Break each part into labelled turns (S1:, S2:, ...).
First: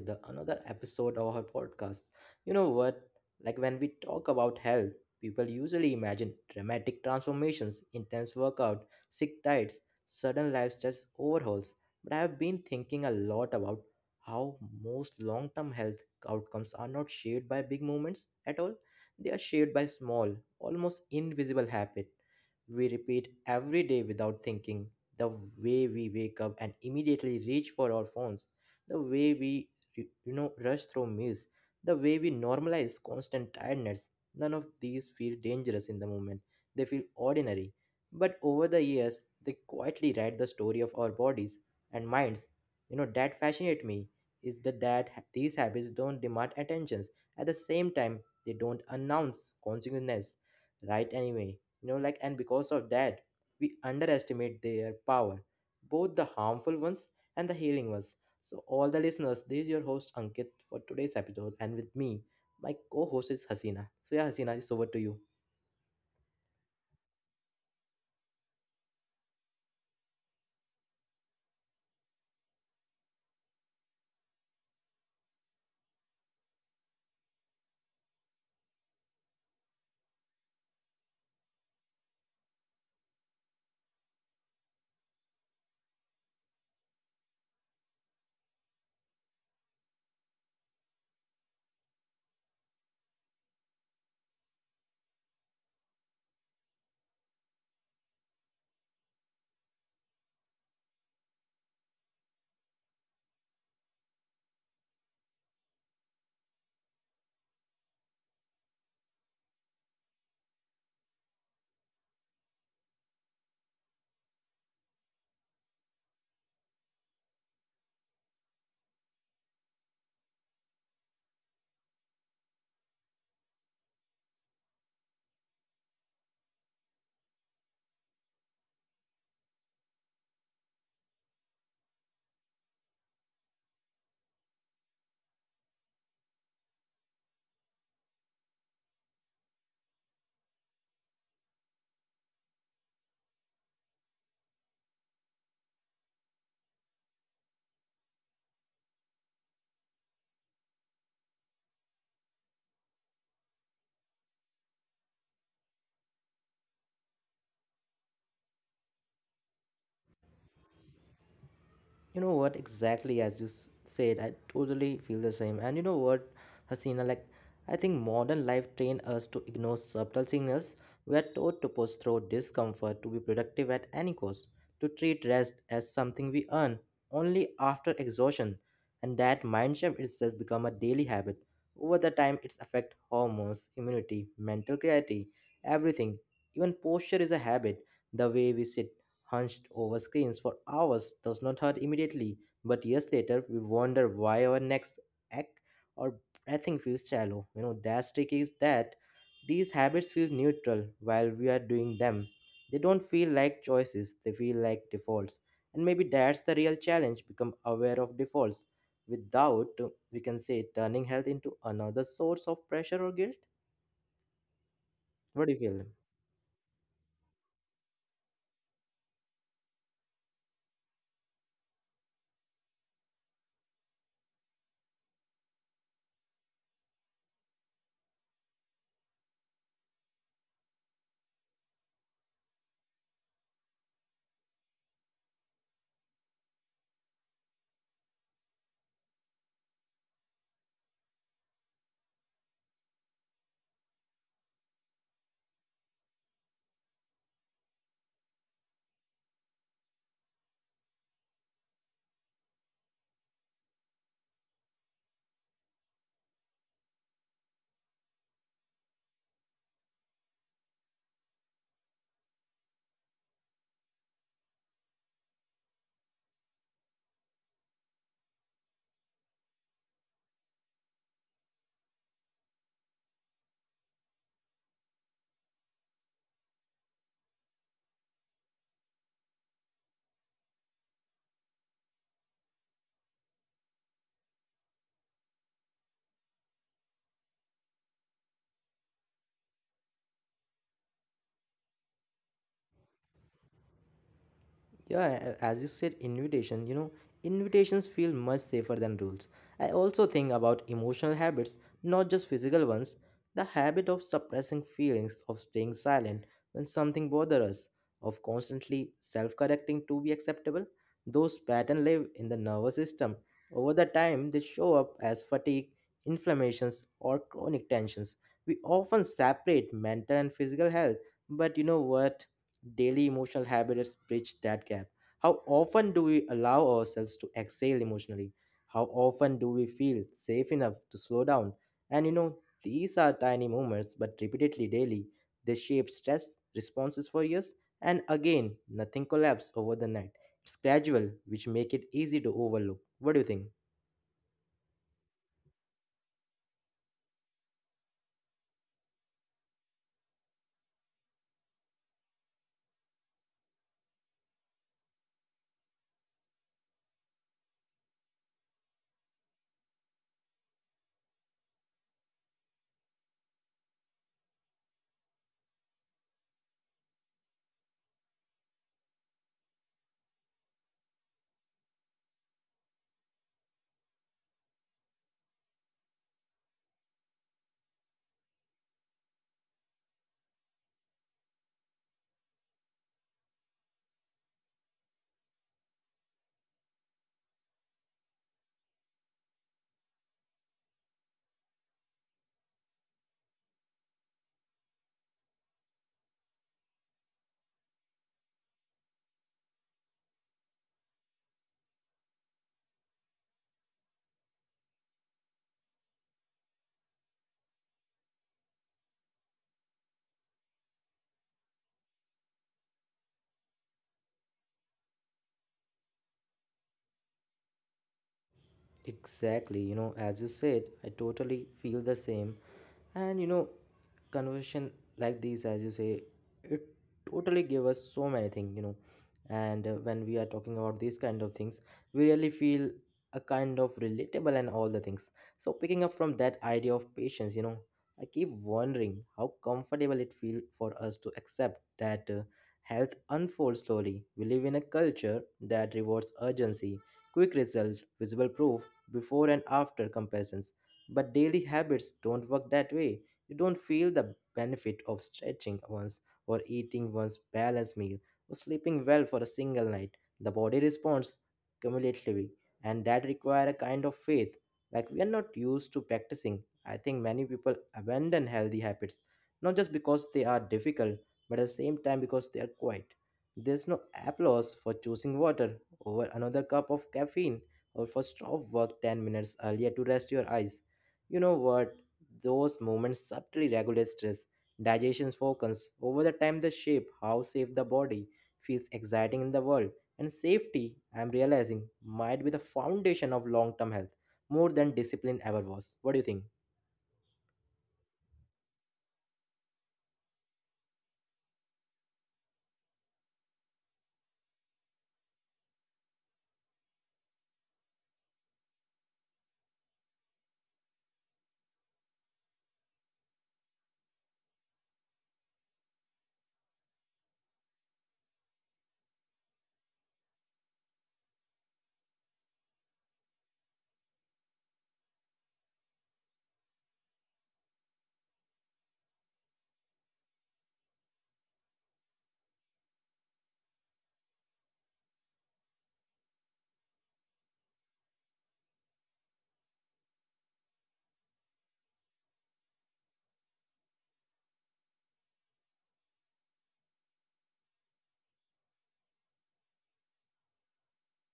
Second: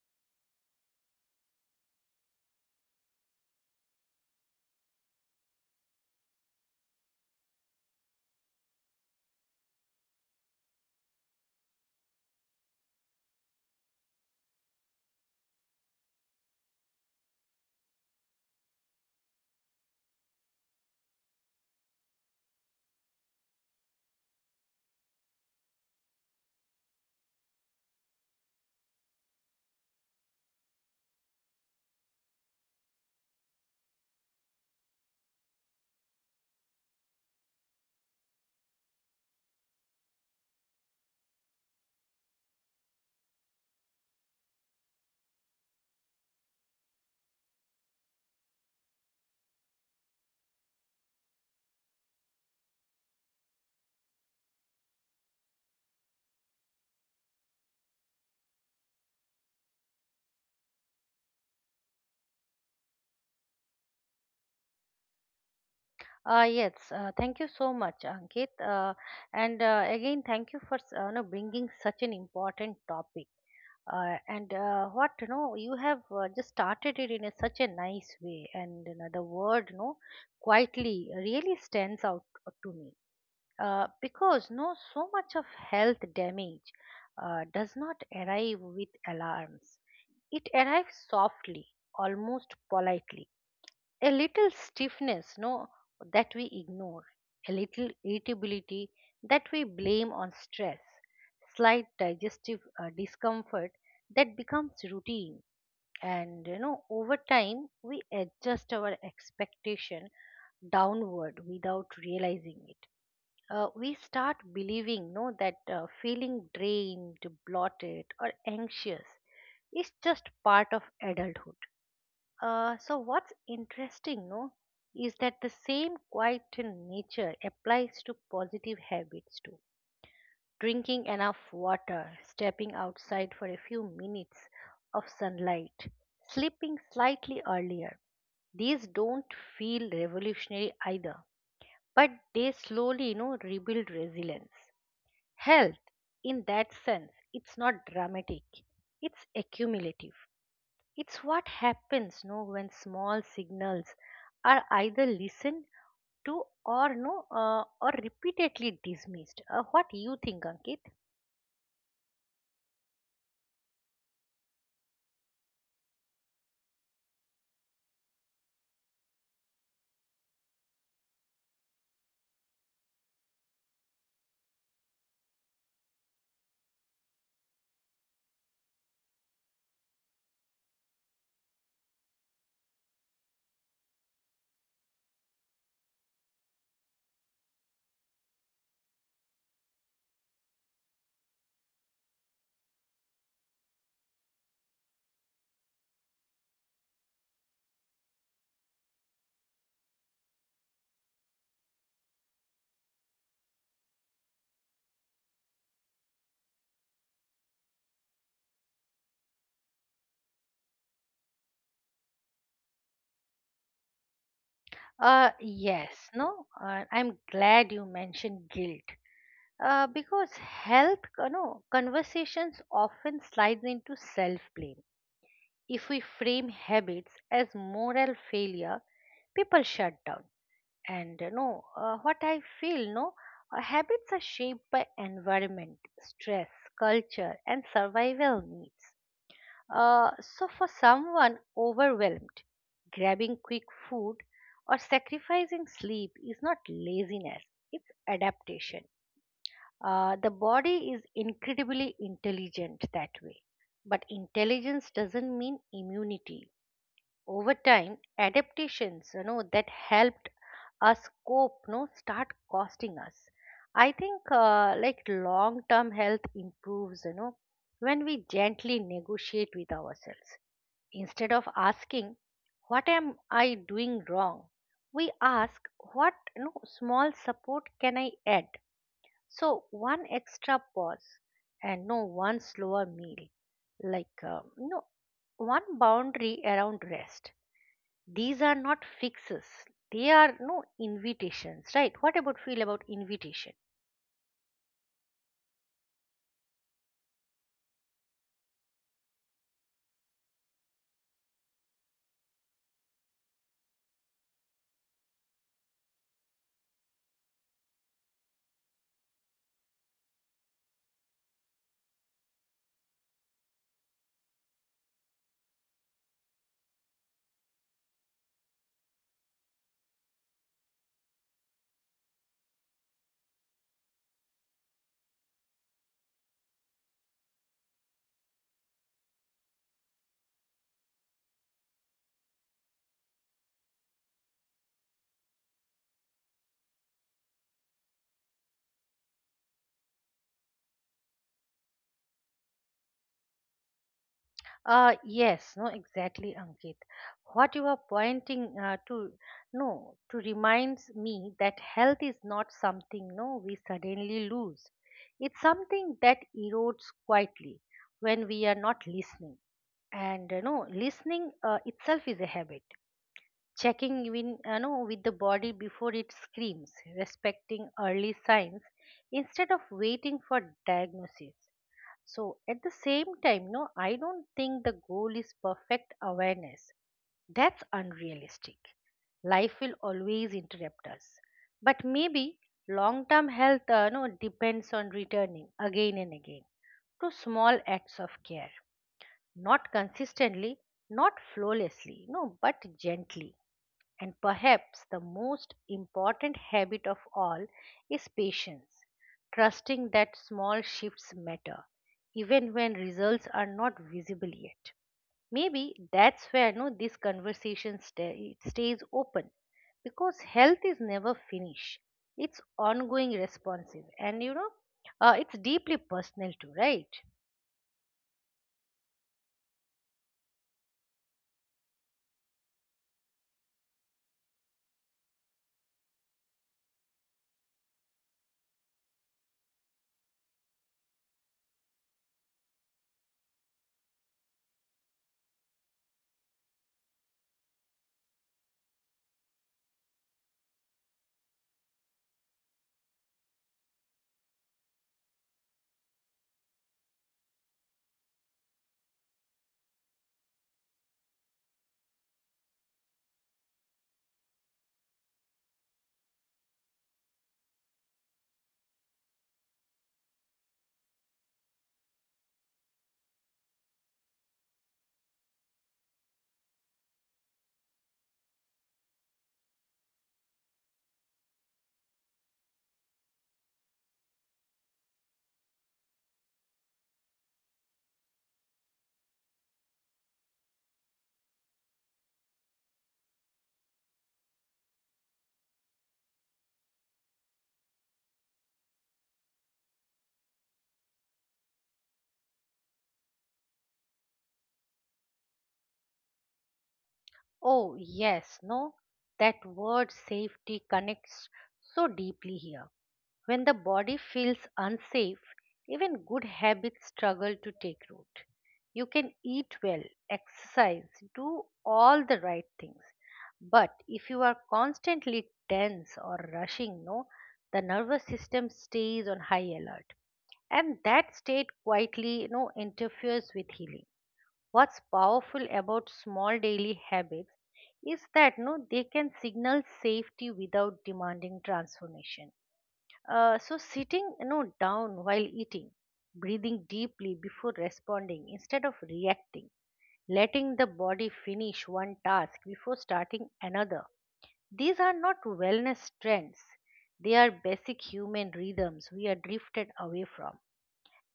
S1: the another episode of our podcast. You know what? Like when we talk about health, people usually imagine dramatic transformations, intense workout, sick diets, sudden lifestyle overhauls. But I have been thinking a lot about how most long-term health outcomes are not shaped by big movements at all. They are shaped by small, almost invisible habits we repeat every day without thinking the way we wake up and immediately reach for our phones, the way we rush through meals, the way we normalize constant tiredness, none of these feel dangerous in the moment. They feel ordinary. But over the years, they quietly write the story of our bodies and minds. You know, that fascinate me is that these habits don't demand attentions. At the same time, they don't announce consequences right anyway. Like and because of that, we underestimate their power, both the harmful ones and the healing ones. So, all the listeners, this is your host Ankit for today's episode, and with me, my co host is Hasina. So, yeah, Hasina, it's over to you.
S2: Yes, thank you so much, Ankit. And again, thank you for bringing such an important topic. And what you know, you have just started it in a, such a nice way, and you know, the word you know, quietly really stands out to me because no, so much of health damage does not arrive with alarms. It arrives softly, almost politely, a little stiffness, no, that we ignore, a little irritability that we blame on stress, slight digestive discomfort that becomes routine. And you know, over time we adjust our expectation downward without realizing it. We start believing, no, that feeling drained, bloated or anxious is just part of adulthood. So what's interesting, no, is that the same quiet nature applies to positive habits too. Drinking enough water, stepping outside for a few minutes of sunlight, sleeping slightly earlier. These don't feel revolutionary either, but they slowly, you know, rebuild resilience. Health, in that sense, it's not dramatic, it's accumulative. It's what happens, no, when small signals are either listened to, or no, or repeatedly dismissed. What do you think, Ankit?
S1: You know what? Exactly as you said, I totally feel the same. And you know what, Hasina, like I think modern life trained us to ignore subtle signals. We are taught to push through discomfort to be productive at any cost, to treat rest as something we earn only after exhaustion. And that mind shift itself become a daily habit. Over the time, it's affect hormones, immunity, mental clarity, everything. Even posture is a habit. The way we sit hunched over screens for hours does not hurt immediately, but years later we wonder why our next act or breathing feels shallow. You know, that's tricky is that these habits feel neutral while we are doing them. They don't feel like choices, they feel like defaults. And maybe that's the real challenge become aware of defaults without, we can say, turning health into another source of pressure or guilt. What do you feel?
S2: Yes, no. I'm glad you mentioned guilt. Because health, you know, conversations often slides into self-blame. If we frame habits as moral failure, people shut down. And what I feel, no, habits are shaped by environment, stress, culture and survival needs. uh, so for someone overwhelmed, grabbing quick food or sacrificing sleep is not laziness, it's adaptation. The body is incredibly intelligent that way, but intelligence doesn't mean immunity. Over time, adaptations, you know, that helped us cope, no, start costing us. I think like long term health improves, you know, when we gently negotiate with ourselves instead of asking, what am I doing wrong? We ask, what, you know, small support can I add? So one extra pause, and no, one slower meal, like, no, one boundary around rest. These are not fixes, they are, no, invitations. Right? What about feel about invitation?
S1: Yeah, as you said, invitation, invitations feel much safer than rules. I also think about emotional habits, not just physical ones. The habit of suppressing feelings, of staying silent when something bothers us, of constantly self correcting to be acceptable, those patterns live in the nervous system. Over the time, they show up as fatigue, inflammations, or chronic tensions. We often separate mental and physical health, but you know what? Daily emotional habits bridge that gap. How often do we allow ourselves to exhale emotionally? How often do we feel safe enough to slow down? And these are tiny moments, but repeatedly daily, they shape stress responses for years. And again, nothing collapses over the night. It's gradual, which make it easy to overlook. What do you think?
S2: Yes, no, exactly, Ankit. What you are pointing to, no, to reminds me that health is not something, no, we suddenly lose. It's something that erodes quietly when we are not listening. And you know, listening itself is a habit, checking in, you know, with the body before it screams, respecting early signs instead of waiting for diagnosis. So at the same time, no, I don't think the goal is perfect awareness. That's unrealistic. Life will always interrupt us. But maybe long-term health, no, depends on returning again and again to small acts of care, not consistently, not flawlessly, no, but gently. And perhaps the most important habit of all is patience, trusting that small shifts matter, even when results are not visible yet. Maybe that's where, no, this conversation stay, it stays open, because health is never finished. It's ongoing, responsive, and you know, it's deeply personal too, right?
S1: Exactly, as you said, I totally feel the same. And conversation like these, as you say, it totally gave us so many things, you know. And when we are talking about these kind of things, we really feel a kind of relatable and all the things. So picking up from that idea of patience, I keep wondering how comfortable it feel for us to accept that health unfolds slowly. We live in a culture that rewards urgency quick result, visible proof, before and after comparisons. But daily habits don't work that way. You don't feel the benefit of stretching once or eating one's balanced meal or sleeping well for a single night. The body responds cumulatively, and that requires a kind of faith like we are not used to practicing. I think many people abandon healthy habits not just because they are difficult, but at the same time because they are quiet. There's no applause for choosing water over another cup of caffeine or first off work 10 minutes earlier to rest your eyes. You know what? Those moments subtly regulate stress, digestion focus. Over the time, they shape how safe the body feels exciting in the world. And safety, I'm realizing, might be the foundation of long term health more than discipline ever was. What do you think?
S2: Oh yes, no, that word safety connects so deeply here. When the body feels unsafe, even good habits struggle to take root. You can eat well, exercise, do all the right things. But if you are constantly tense or rushing, no, the nervous system stays on high alert. And that state quietly, you know, interferes with healing. What's powerful about small daily habits is that, no, they can signal safety without demanding transformation. So sitting, you know, down while eating, breathing deeply before responding instead of reacting, letting the body finish one task before starting another, these are not wellness trends, they are basic human rhythms we are drifted away from.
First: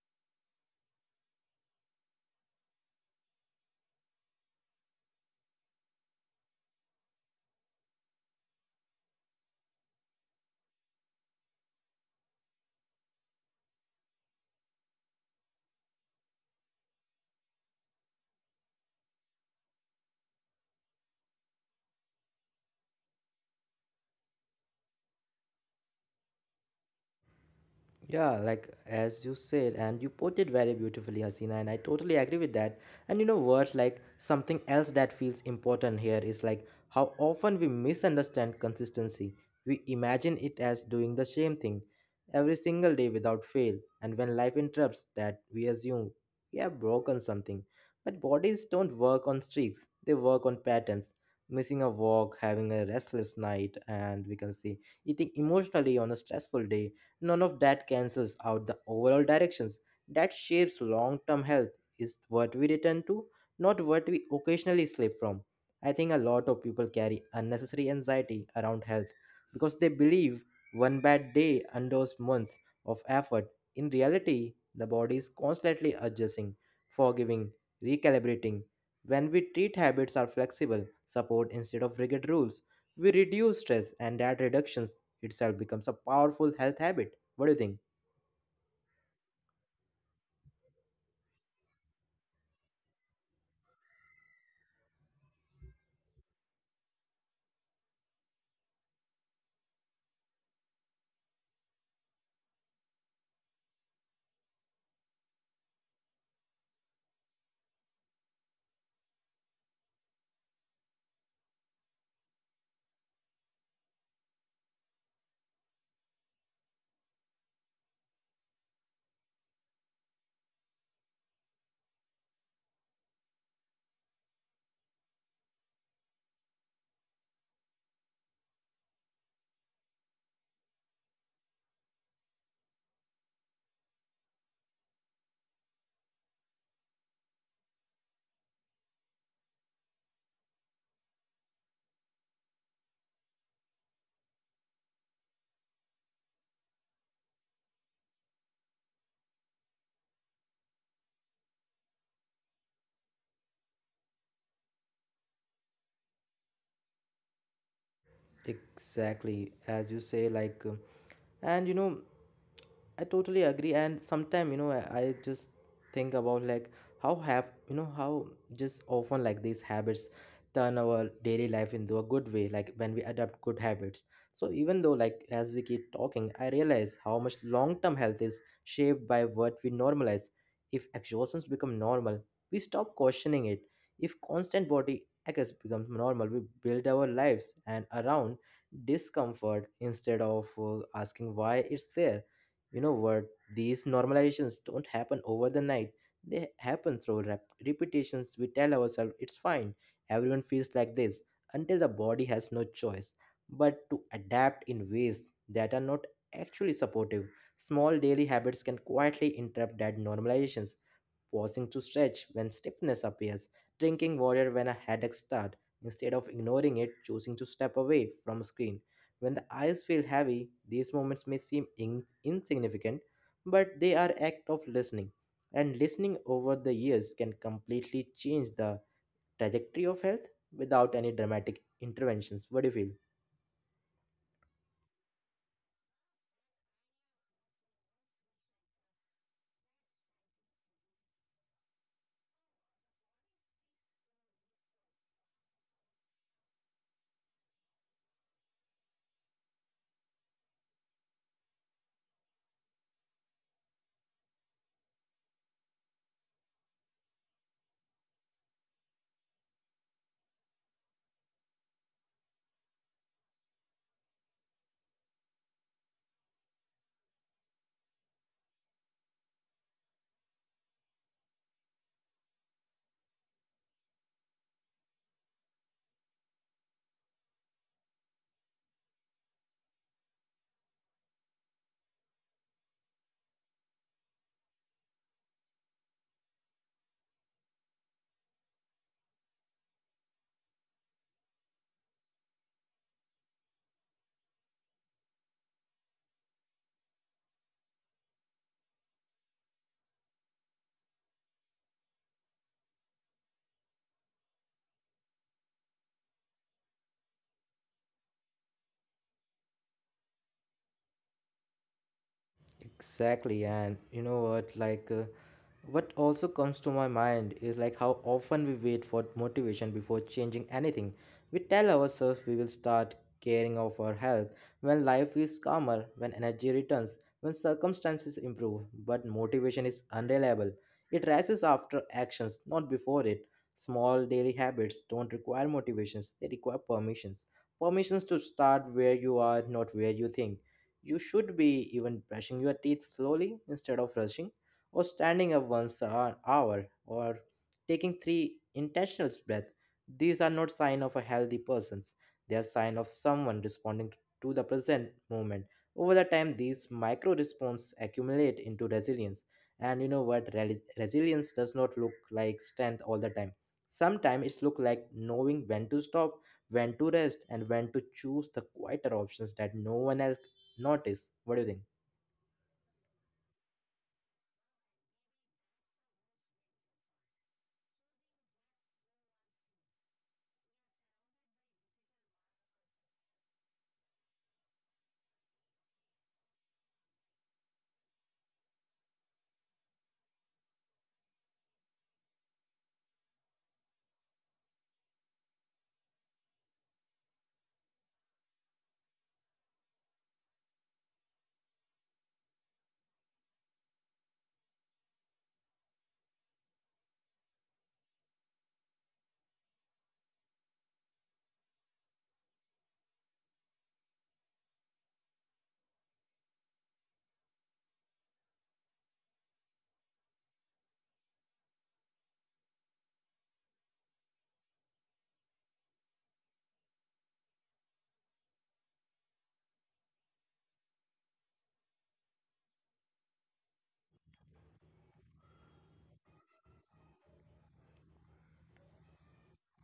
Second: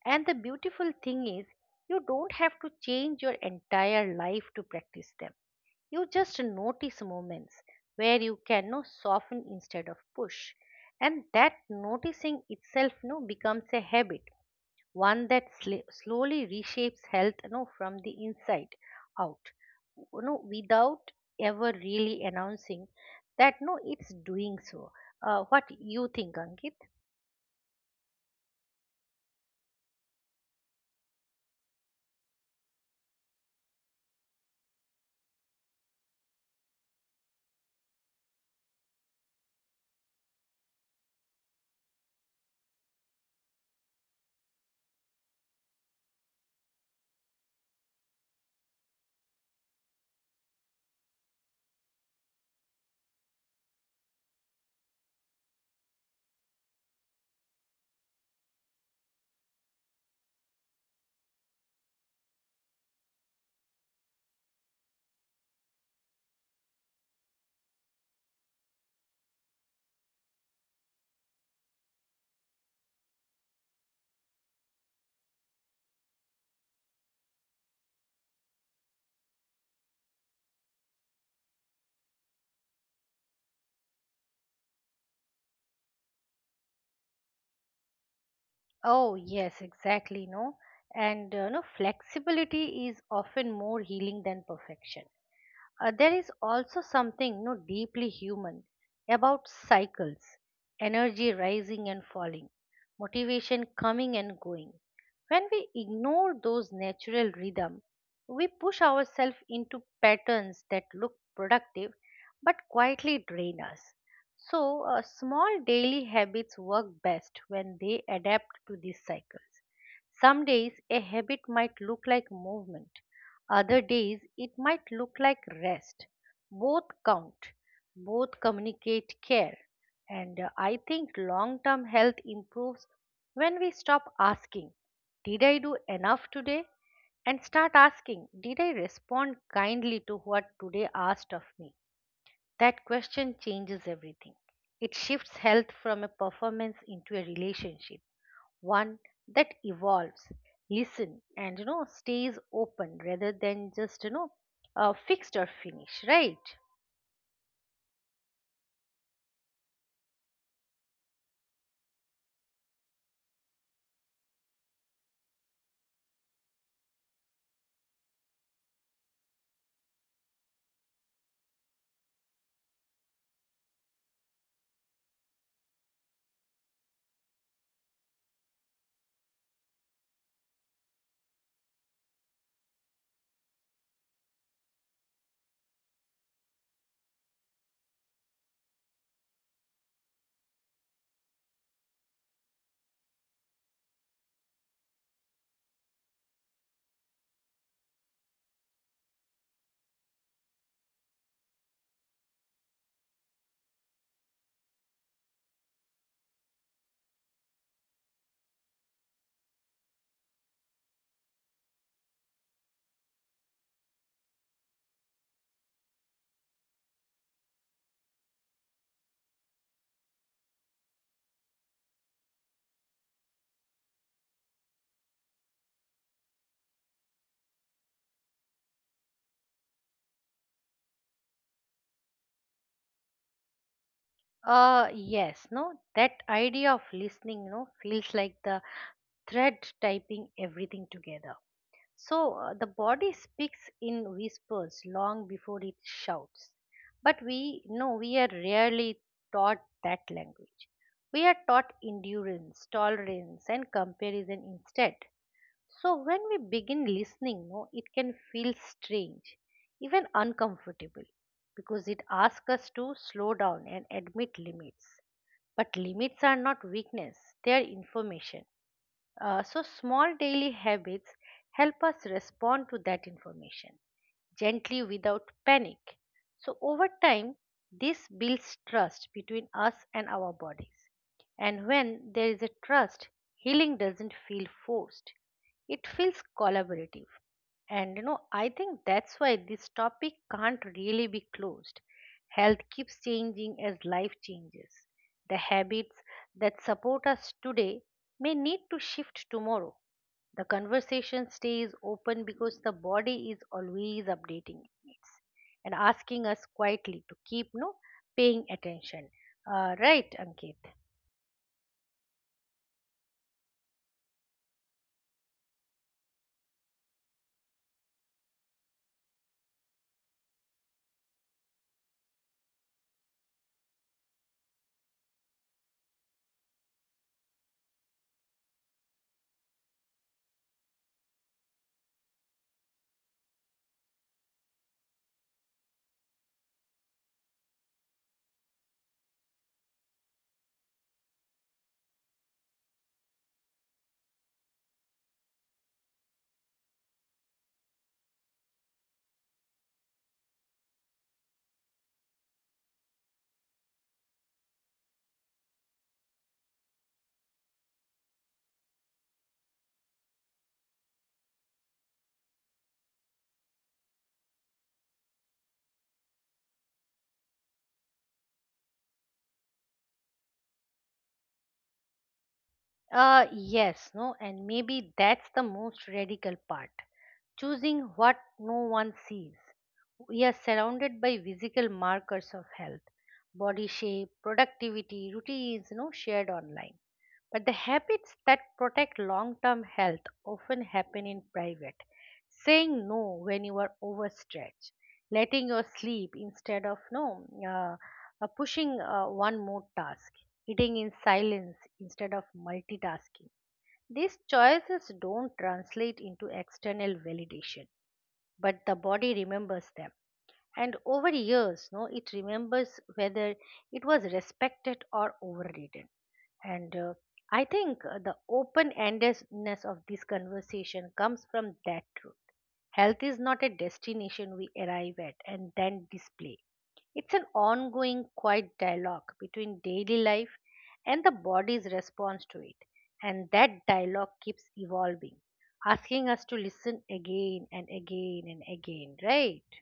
S2: And the beautiful thing is, you don't have to change your entire life to practice them. You just notice moments where you can, no, soften instead of push. And that noticing itself, no, becomes a habit, one that slowly reshapes health, no, from the inside out. No, without ever really announcing that, no, it's doing so. What you think, Ankit?
S1: Yeah, like as you said, and you put it very beautifully, Hasina, and I totally agree with that. And you know what? Like something else that feels important here is like how often we misunderstand consistency. We imagine it as doing the same thing every single day without fail, and when life interrupts that, we assume we have broken something. But bodies don't work on streaks; they work on patterns. Missing a walk, having a restless night, and we can say eating emotionally on a stressful day. None of that cancels out the overall directions that shapes long term health, is what we return to, not what we occasionally slip from. I think a lot of people carry unnecessary anxiety around health because they believe one bad day undoes months of effort. In reality, the body is constantly adjusting, forgiving, recalibrating. When we treat habits are flexible, support instead of rigid rules, we reduce stress and that reduction itself becomes a powerful health habit. What do you think?
S2: Oh yes, exactly. No, and no, flexibility is often more healing than perfection. There is also something, no, deeply human about cycles, energy rising and falling, motivation coming and going. When we ignore those natural rhythm, we push ourselves into patterns that look productive but quietly drain us. So, small daily habits work best when they adapt to these cycles. Some days a habit might look like movement, other days, it might look like rest. Both count, both communicate care. And I think long term health improves when we stop asking, did I do enough today? And start asking, did I respond kindly to what today asked of me? That question changes everything. It shifts health from a performance into a relationship, one that evolves, listen, and you know, stays open rather than just, you know, fixed or finish, right?
S1: Exactly, as you say, like, and I totally agree. And sometimes, I just think about like how have how just often like these habits turn our daily life into a good way. Like when we adopt good habits. So even though like as we keep talking, I realize how much long-term health is shaped by what we normalize. If exhaustions become normal, we stop questioning it. If constant body aches becomes normal, we build our lives and around discomfort instead of asking why it's there. You know what? These normalizations don't happen over the night. They happen through repetitions. We tell ourselves it's fine. Everyone feels like this until the body has no choice but to adapt in ways that are not actually supportive. Small daily habits can quietly interrupt that normalizations pausing to stretch when stiffness appears, drinking water when a headache starts, instead of ignoring it, choosing to step away from a screen. When the eyes feel heavy, these moments may seem insignificant, but they are act of listening. And listening over the years can completely change the trajectory of health without any dramatic interventions. What do you feel?
S2: Yes, no, that idea of listening, you know, feels like the thread typing everything together. So the body speaks in whispers long before it shouts, but we know, we are rarely taught that language. We are taught endurance, tolerance and comparison instead. So when we begin listening, no, it can feel strange, even uncomfortable, because it asks us to slow down and admit limits. But limits are not weakness, they are information. So, small daily habits help us respond to that information gently without panic. So, over time, this builds trust between us and our bodies. And when there is a trust, healing doesn't feel forced, it feels collaborative. And you know, I think that's why this topic can't really be closed. Health keeps changing as life changes. The habits that support us today may need to shift tomorrow. The conversation stays open because the body is always updating and asking us quietly to keep, no, paying attention. Right, Ankit.
S1: Exactly, and you know what? Like, what also comes to my mind is like how often we wait for motivation before changing anything. We tell ourselves we will start caring of our health when life is calmer, when energy returns, when circumstances improve. But motivation is unreliable. It rises after actions, not before it. Small daily habits don't require motivations; they require permissions. Permissions to start where you are, not where you think you should be even brushing your teeth slowly instead of rushing, or standing up once an hour, or taking three intentional breaths. These are not sign of a healthy person. They are sign of someone responding to the present moment. Over the time, these micro responses accumulate into resilience. And you know what? Resilience does not look like strength all the time. Sometimes it's look like knowing when to stop, when to rest, and when to choose the quieter options that no one else notice. What do you think?
S2: Yes, no, and maybe that's the most radical part, choosing what no one sees. We are surrounded by visible markers of health, body shape, productivity, routines, no, shared online. But the habits that protect long term health often happen in private. Saying no when you are overstretched, letting your sleep instead of, no, pushing one more task, eating in silence instead of multitasking. These choices don't translate into external validation, but the body remembers them. And over years, no, it remembers whether it was respected or overridden. And I think, the open endedness of this conversation comes from that truth. Health is not a destination we arrive at and then display, it's an ongoing quiet dialogue between daily life and the body's response to it. And that dialogue keeps evolving, asking us to listen again and again and again, right?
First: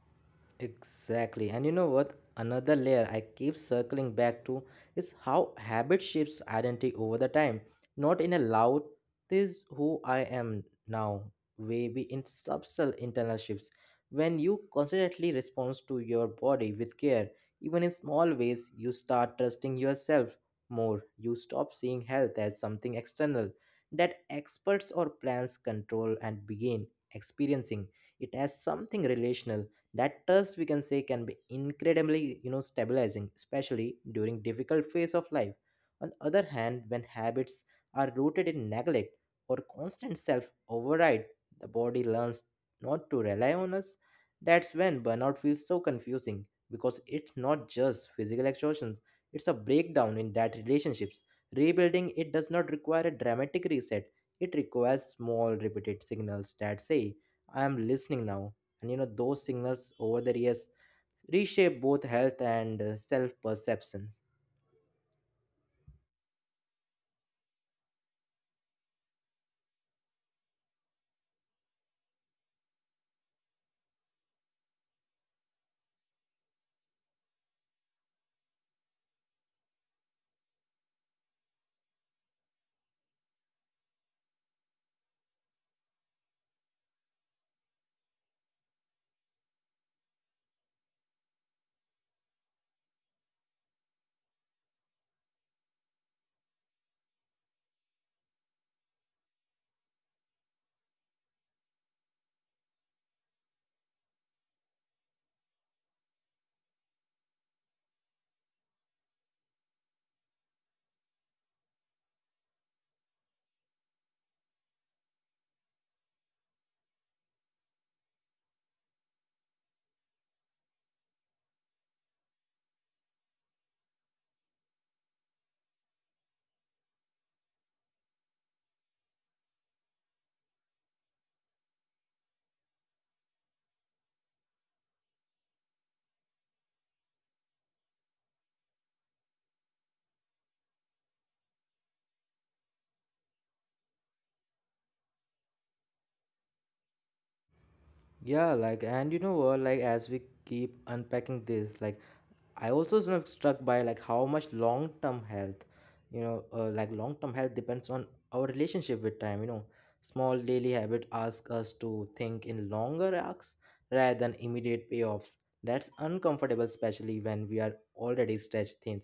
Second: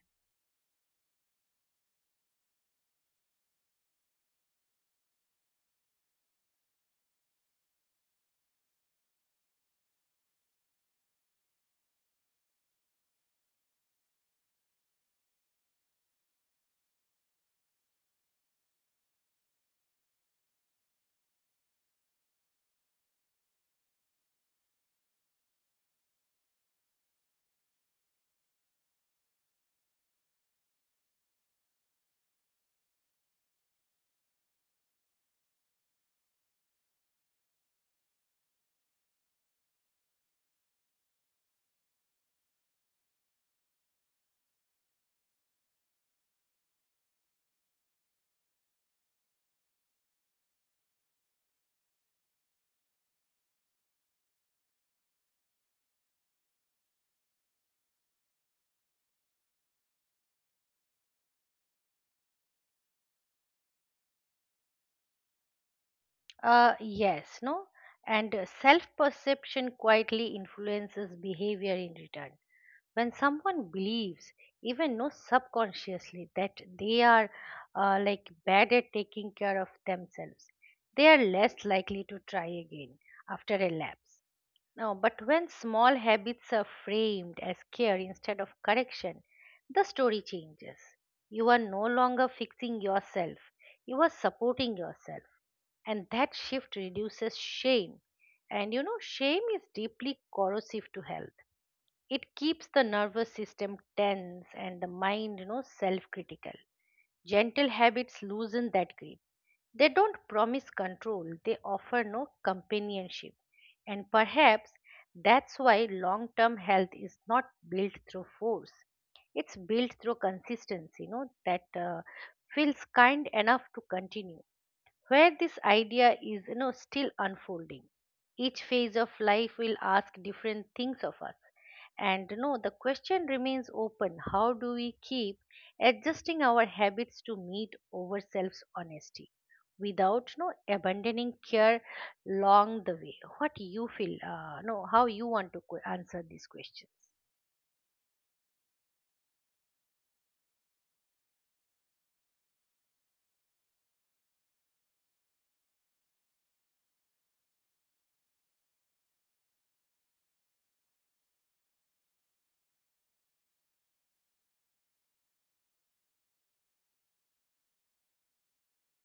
S1: Exactly. And you know what? Another layer I keep circling back to is how habit shapes identity over the time. Not in a loud, this is who I am now, maybe in subtle internal shifts. When you constantly respond to your body with care, even in small ways, you start trusting yourself more. You stop seeing health as something external that experts or plans control and begin experiencing it as something relational. That trust we can say can be incredibly stabilizing especially during difficult phase of life. On the other hand, when habits are rooted in neglect or constant self override, the body learns not to rely on us. That's when burnout feels so confusing because it's not just physical exhaustion, it's a breakdown in that relationships. Rebuilding it does not require a dramatic reset, it requires small repeated signals that say I am listening now. And those signals over the years reshape both health and self perceptions.
S2: Yes, no? And self perception quietly influences behavior in return. When someone believes, even no, subconsciously, that they are like bad at taking care of themselves, they are less likely to try again after a lapse. Now, but when small habits are framed as care instead of correction, the story changes. You are no longer fixing yourself, you are supporting yourself. And that shift reduces shame. And you know, shame is deeply corrosive to health. It keeps the nervous system tense and the mind, you know, self critical. Gentle habits loosen that grip. They don't promise control, they offer, no, companionship. And perhaps that's why long term health is not built through force. It's built through consistency, you know, that feels kind enough to continue, where this idea is, you know, still unfolding. Each phase of life will ask different things of us, and you know, the question remains open, how do we keep adjusting our habits to meet our self's honesty without, you know, abandoning care along the way? What you feel, no, how you want to answer these questions?
S1: Yeah, like and you know what like as we keep unpacking this like I also sort of struck by like how much long term health, like long term health depends on our relationship with time. You know, small daily habit ask us to think in longer arcs rather than immediate payoffs. That's uncomfortable, especially when we are already stretched thin.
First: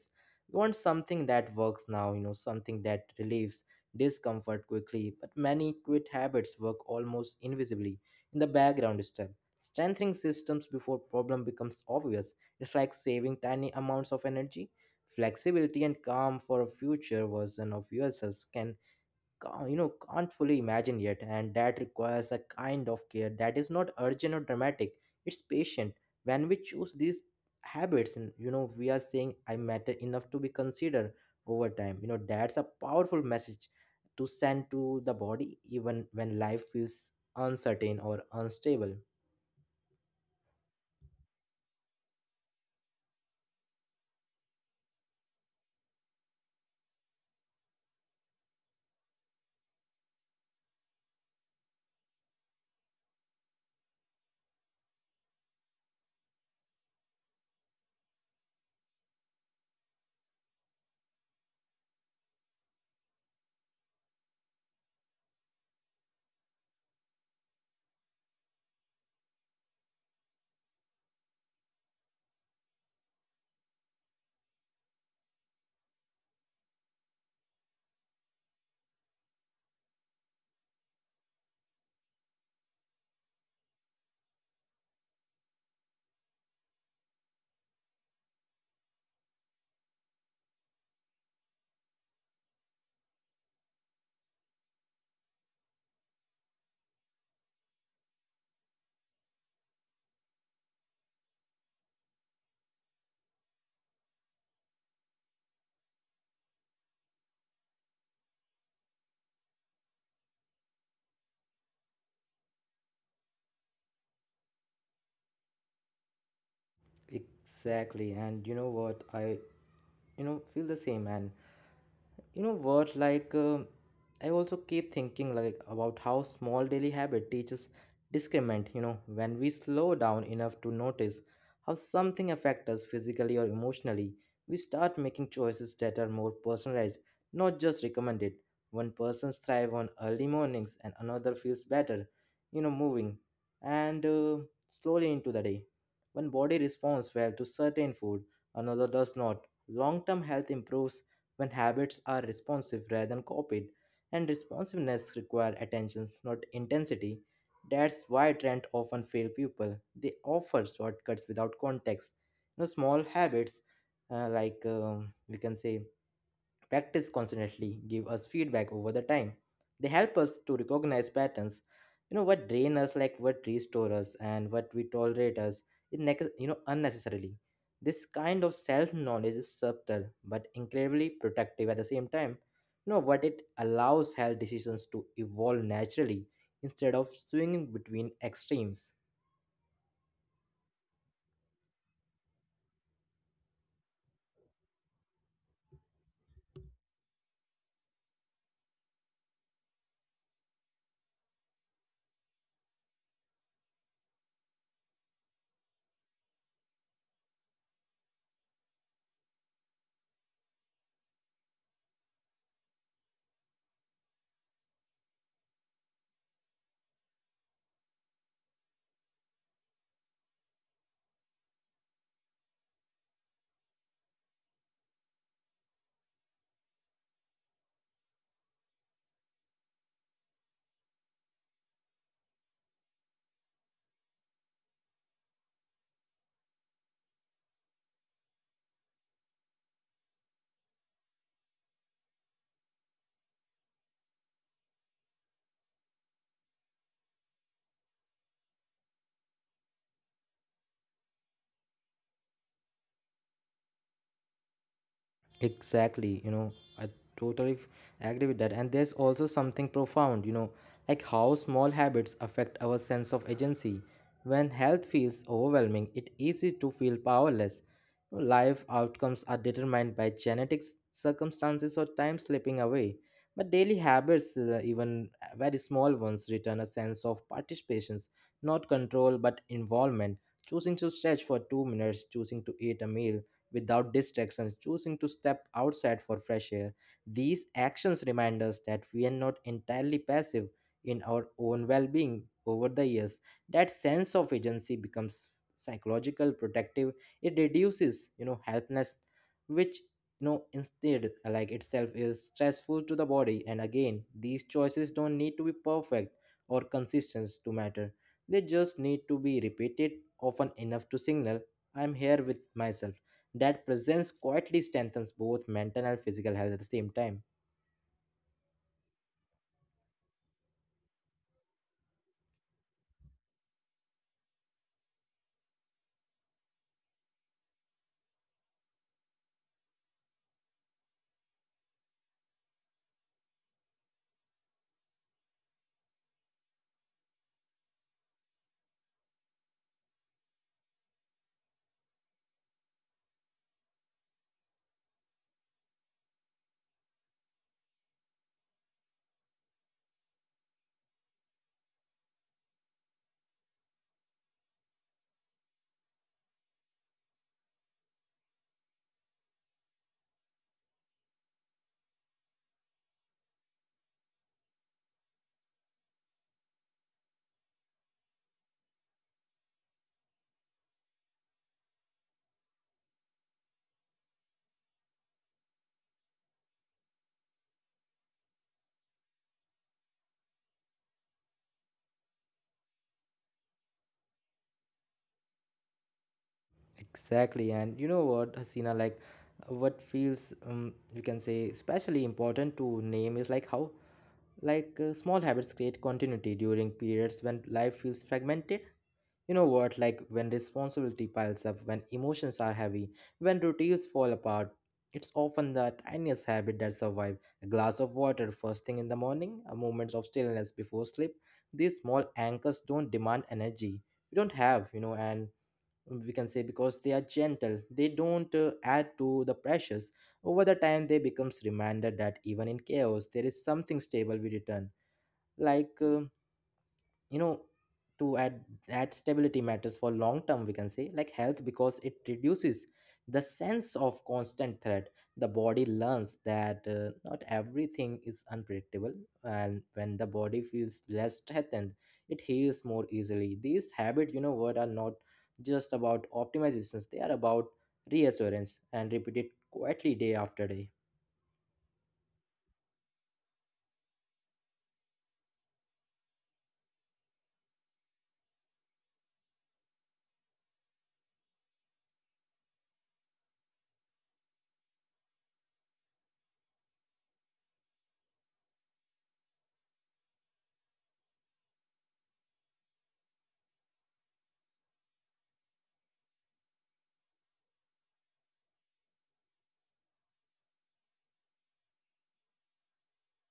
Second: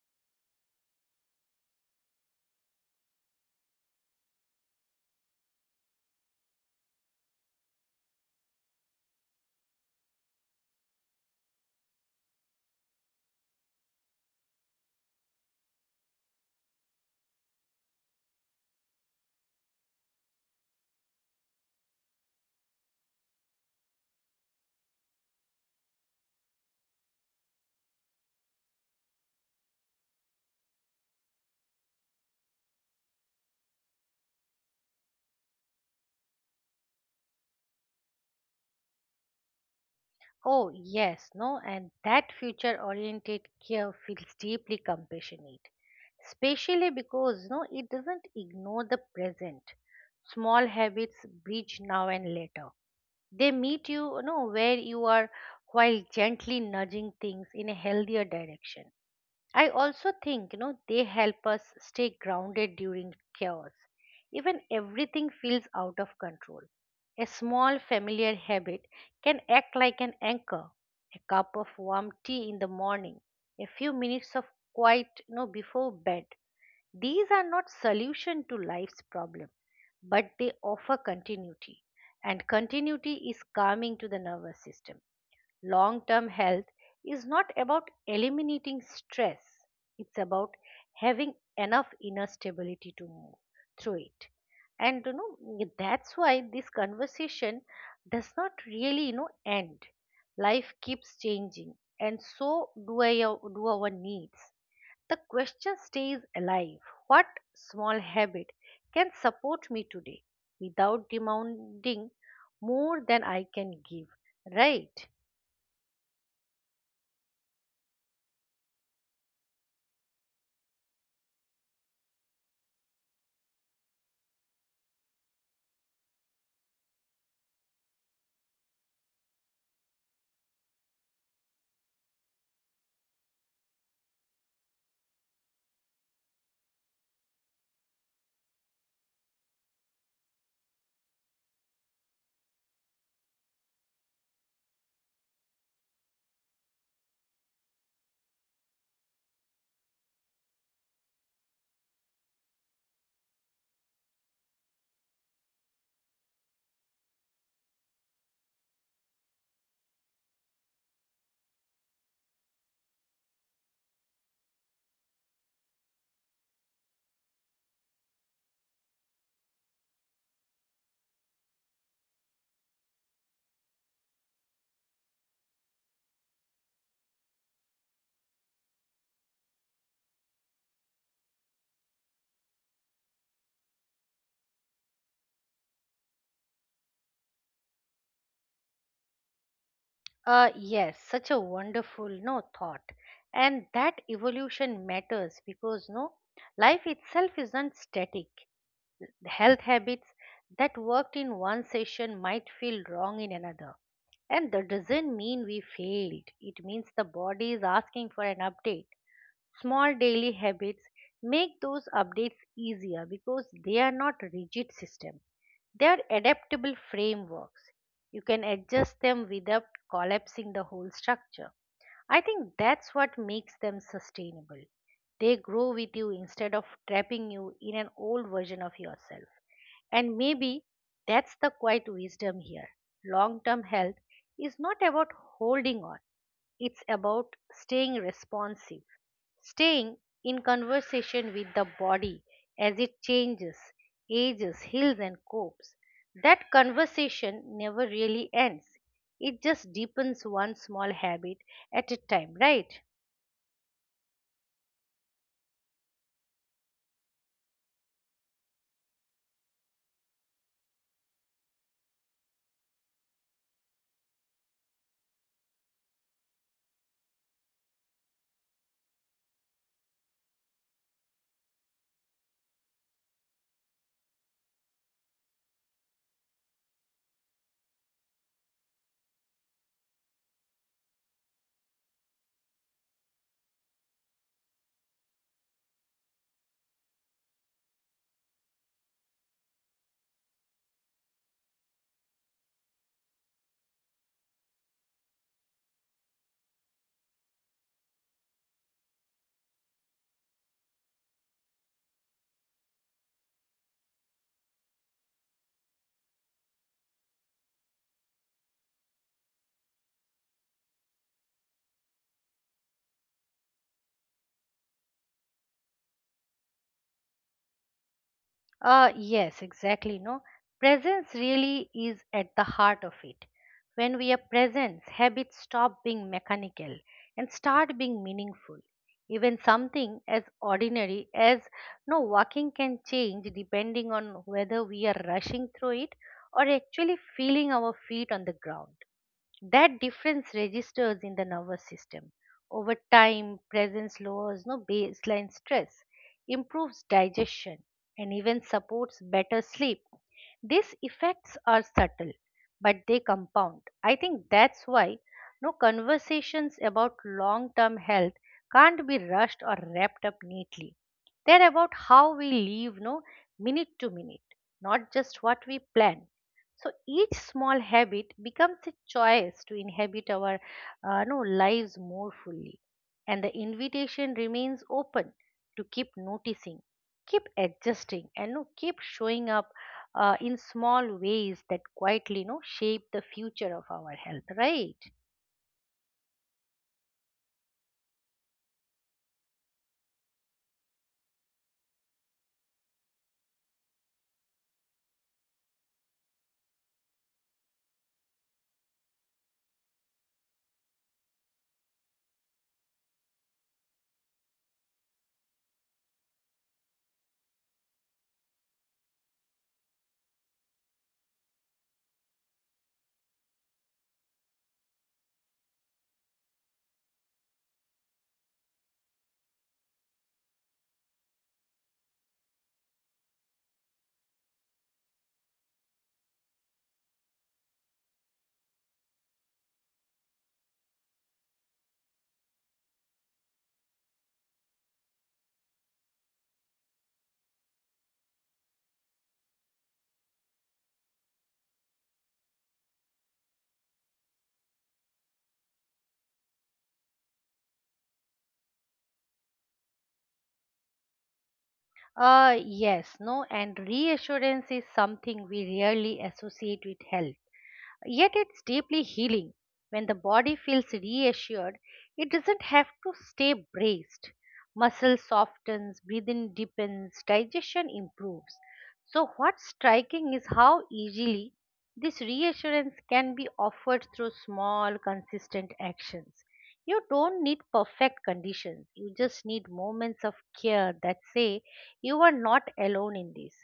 S1: We want something that works now, something that relieves discomfort quickly. But many quit habits work almost invisibly in the background step, strengthening systems before problem becomes obvious it's like saving tiny amounts of energy. Flexibility and calm for a future version of yourselves can't fully imagine yet, and that requires a kind of care that is not urgent or dramatic. It's patient. When we choose these habits, we are saying I matter enough to be considered over time. That's a powerful message to send to the body, even when life feels uncertain or unstable.
S2: Oh, yes, no, and that future oriented care feels deeply compassionate, especially because, no, it doesn't ignore the present. Small habits bridge now and later. They meet you, you know, where you are, while gently nudging things in a healthier direction. I also think, you know, they help us stay grounded during chaos. Even everything feels out of control, a small familiar habit can act like an anchor. A cup of warm tea in the morning, a few minutes of quiet, you know, before bed. These are not solution to life's problem, but they offer continuity, and continuity is calming to the nervous system. Long term health is not about eliminating stress, it's about having enough inner stability to move through it. And you know, that's why this conversation does not really, you know, end. Life keeps changing, and so do, I, do our needs. The question stays alive, what small habit can support me today without demanding more than I can give? Right?
S1: Exactly. And you know what? I feel the same. And you know what, like, I also keep thinking, like, about how small daily habit teaches discernment. When we slow down enough to notice how something affects us physically or emotionally, we start making choices that are more personalized, not just recommended. One person thrives on early mornings and another feels better, moving and slowly into the day. One body responds well to certain food, another does not. Long term health improves when habits are responsive rather than copied, and responsiveness requires attention, not intensity. That's why trends often fail people. They offer shortcuts without context. Small habits, we can say, practice constantly give us feedback over the time. They help us to recognize patterns, what drain us, like what restore us, and what we tolerate us, in nec- you know, unnecessarily. This kind of self-knowledge is subtle but incredibly protective at the same time. You know what it allows health decisions to evolve naturally instead of swinging between extremes.
S2: Yes, such a wonderful no thought, and that evolution matters because no life itself isn't static. Health habits that worked in one session might feel wrong in another, and that doesn't mean we failed. It means the body is asking for an update. Small daily habits make those updates easier because they are not rigid systems, they are adaptable frameworks. You can adjust them without collapsing the whole structure. I think that's what makes them sustainable. They grow with you instead of trapping you in an old version of yourself. And maybe that's the quiet wisdom here. Long term health is not about holding on, it's about staying responsive. Staying in conversation with the body as it changes, ages, heals, and copes. That conversation never really ends. It just deepens one small habit at a time, right?
S1: Exactly, I totally agree with that. And there's also something profound, like how small habits affect our sense of agency. When health feels overwhelming, it's easy to feel powerless. Life outcomes are determined by genetics, circumstances, or time slipping away. But daily habits, even very small ones, return a sense of participation, not control but involvement. Choosing to stretch for 2 minutes, choosing to eat a meal, without distractions, choosing to step outside for fresh air. These actions remind us that we are not entirely passive in our own well being over the years. That sense of agency becomes psychological protective. It reduces, helplessness, which, instead, like, itself is stressful to the body. And again, these choices don't need to be perfect or consistent to matter. They just need to be repeated often enough to signal I'm here with myself. That presence quietly strengthens both mental and physical health at the same time.
S2: Yes, exactly. No, presence really is at the heart of it. When we are present, habits stop being mechanical and start being meaningful. Even something as ordinary as no walking can change depending on whether we are rushing through it or actually feeling our feet on the ground. That difference registers in the nervous system. Over time, presence lowers no baseline stress, improves digestion, and even supports better sleep. These effects are subtle, but they compound. I think that's why no conversations about long-term health can't be rushed or wrapped up neatly. They're about how we live, no minute to minute, not just what we plan. So each small habit becomes a choice to inhabit our no, lives more fully. And the invitation remains open to keep noticing, keep adjusting, and no, keep showing up in small ways that quietly no, shape the future of our health, right?
S1: Exactly. And you know what, Hasina, like what feels you can say especially important to name is like how, small habits create continuity during periods when life feels fragmented. You know what? Like, when responsibility piles up, when emotions are heavy, when routines fall apart, it's often the tiniest habit that survive. A glass of water first thing in the morning, a moment of stillness before sleep. These small anchors don't demand energy. We don't have, and we can say because they are gentle, they don't add to the pressures. Over the time, they becomes reminder that even in chaos, there is something stable we return. Like uh, you know to add, that stability matters for long term, we can say, like health, because it reduces the sense of constant threat. The body learns that, not everything is unpredictable, and when the body feels less threatened, it heals more easily. These habit, you know what are not just about optimizations, they are about reassurance and repeated quietly day after day.
S2: Yes, no, and reassurance is something we rarely associate with health. Yet it's deeply healing. When the body feels reassured, it doesn't have to stay braced. Muscle softens, breathing deepens, digestion improves. So, what's striking is how easily this reassurance can be offered through small, consistent actions. You don't need perfect conditions, you just need moments of care that say you are not alone in this.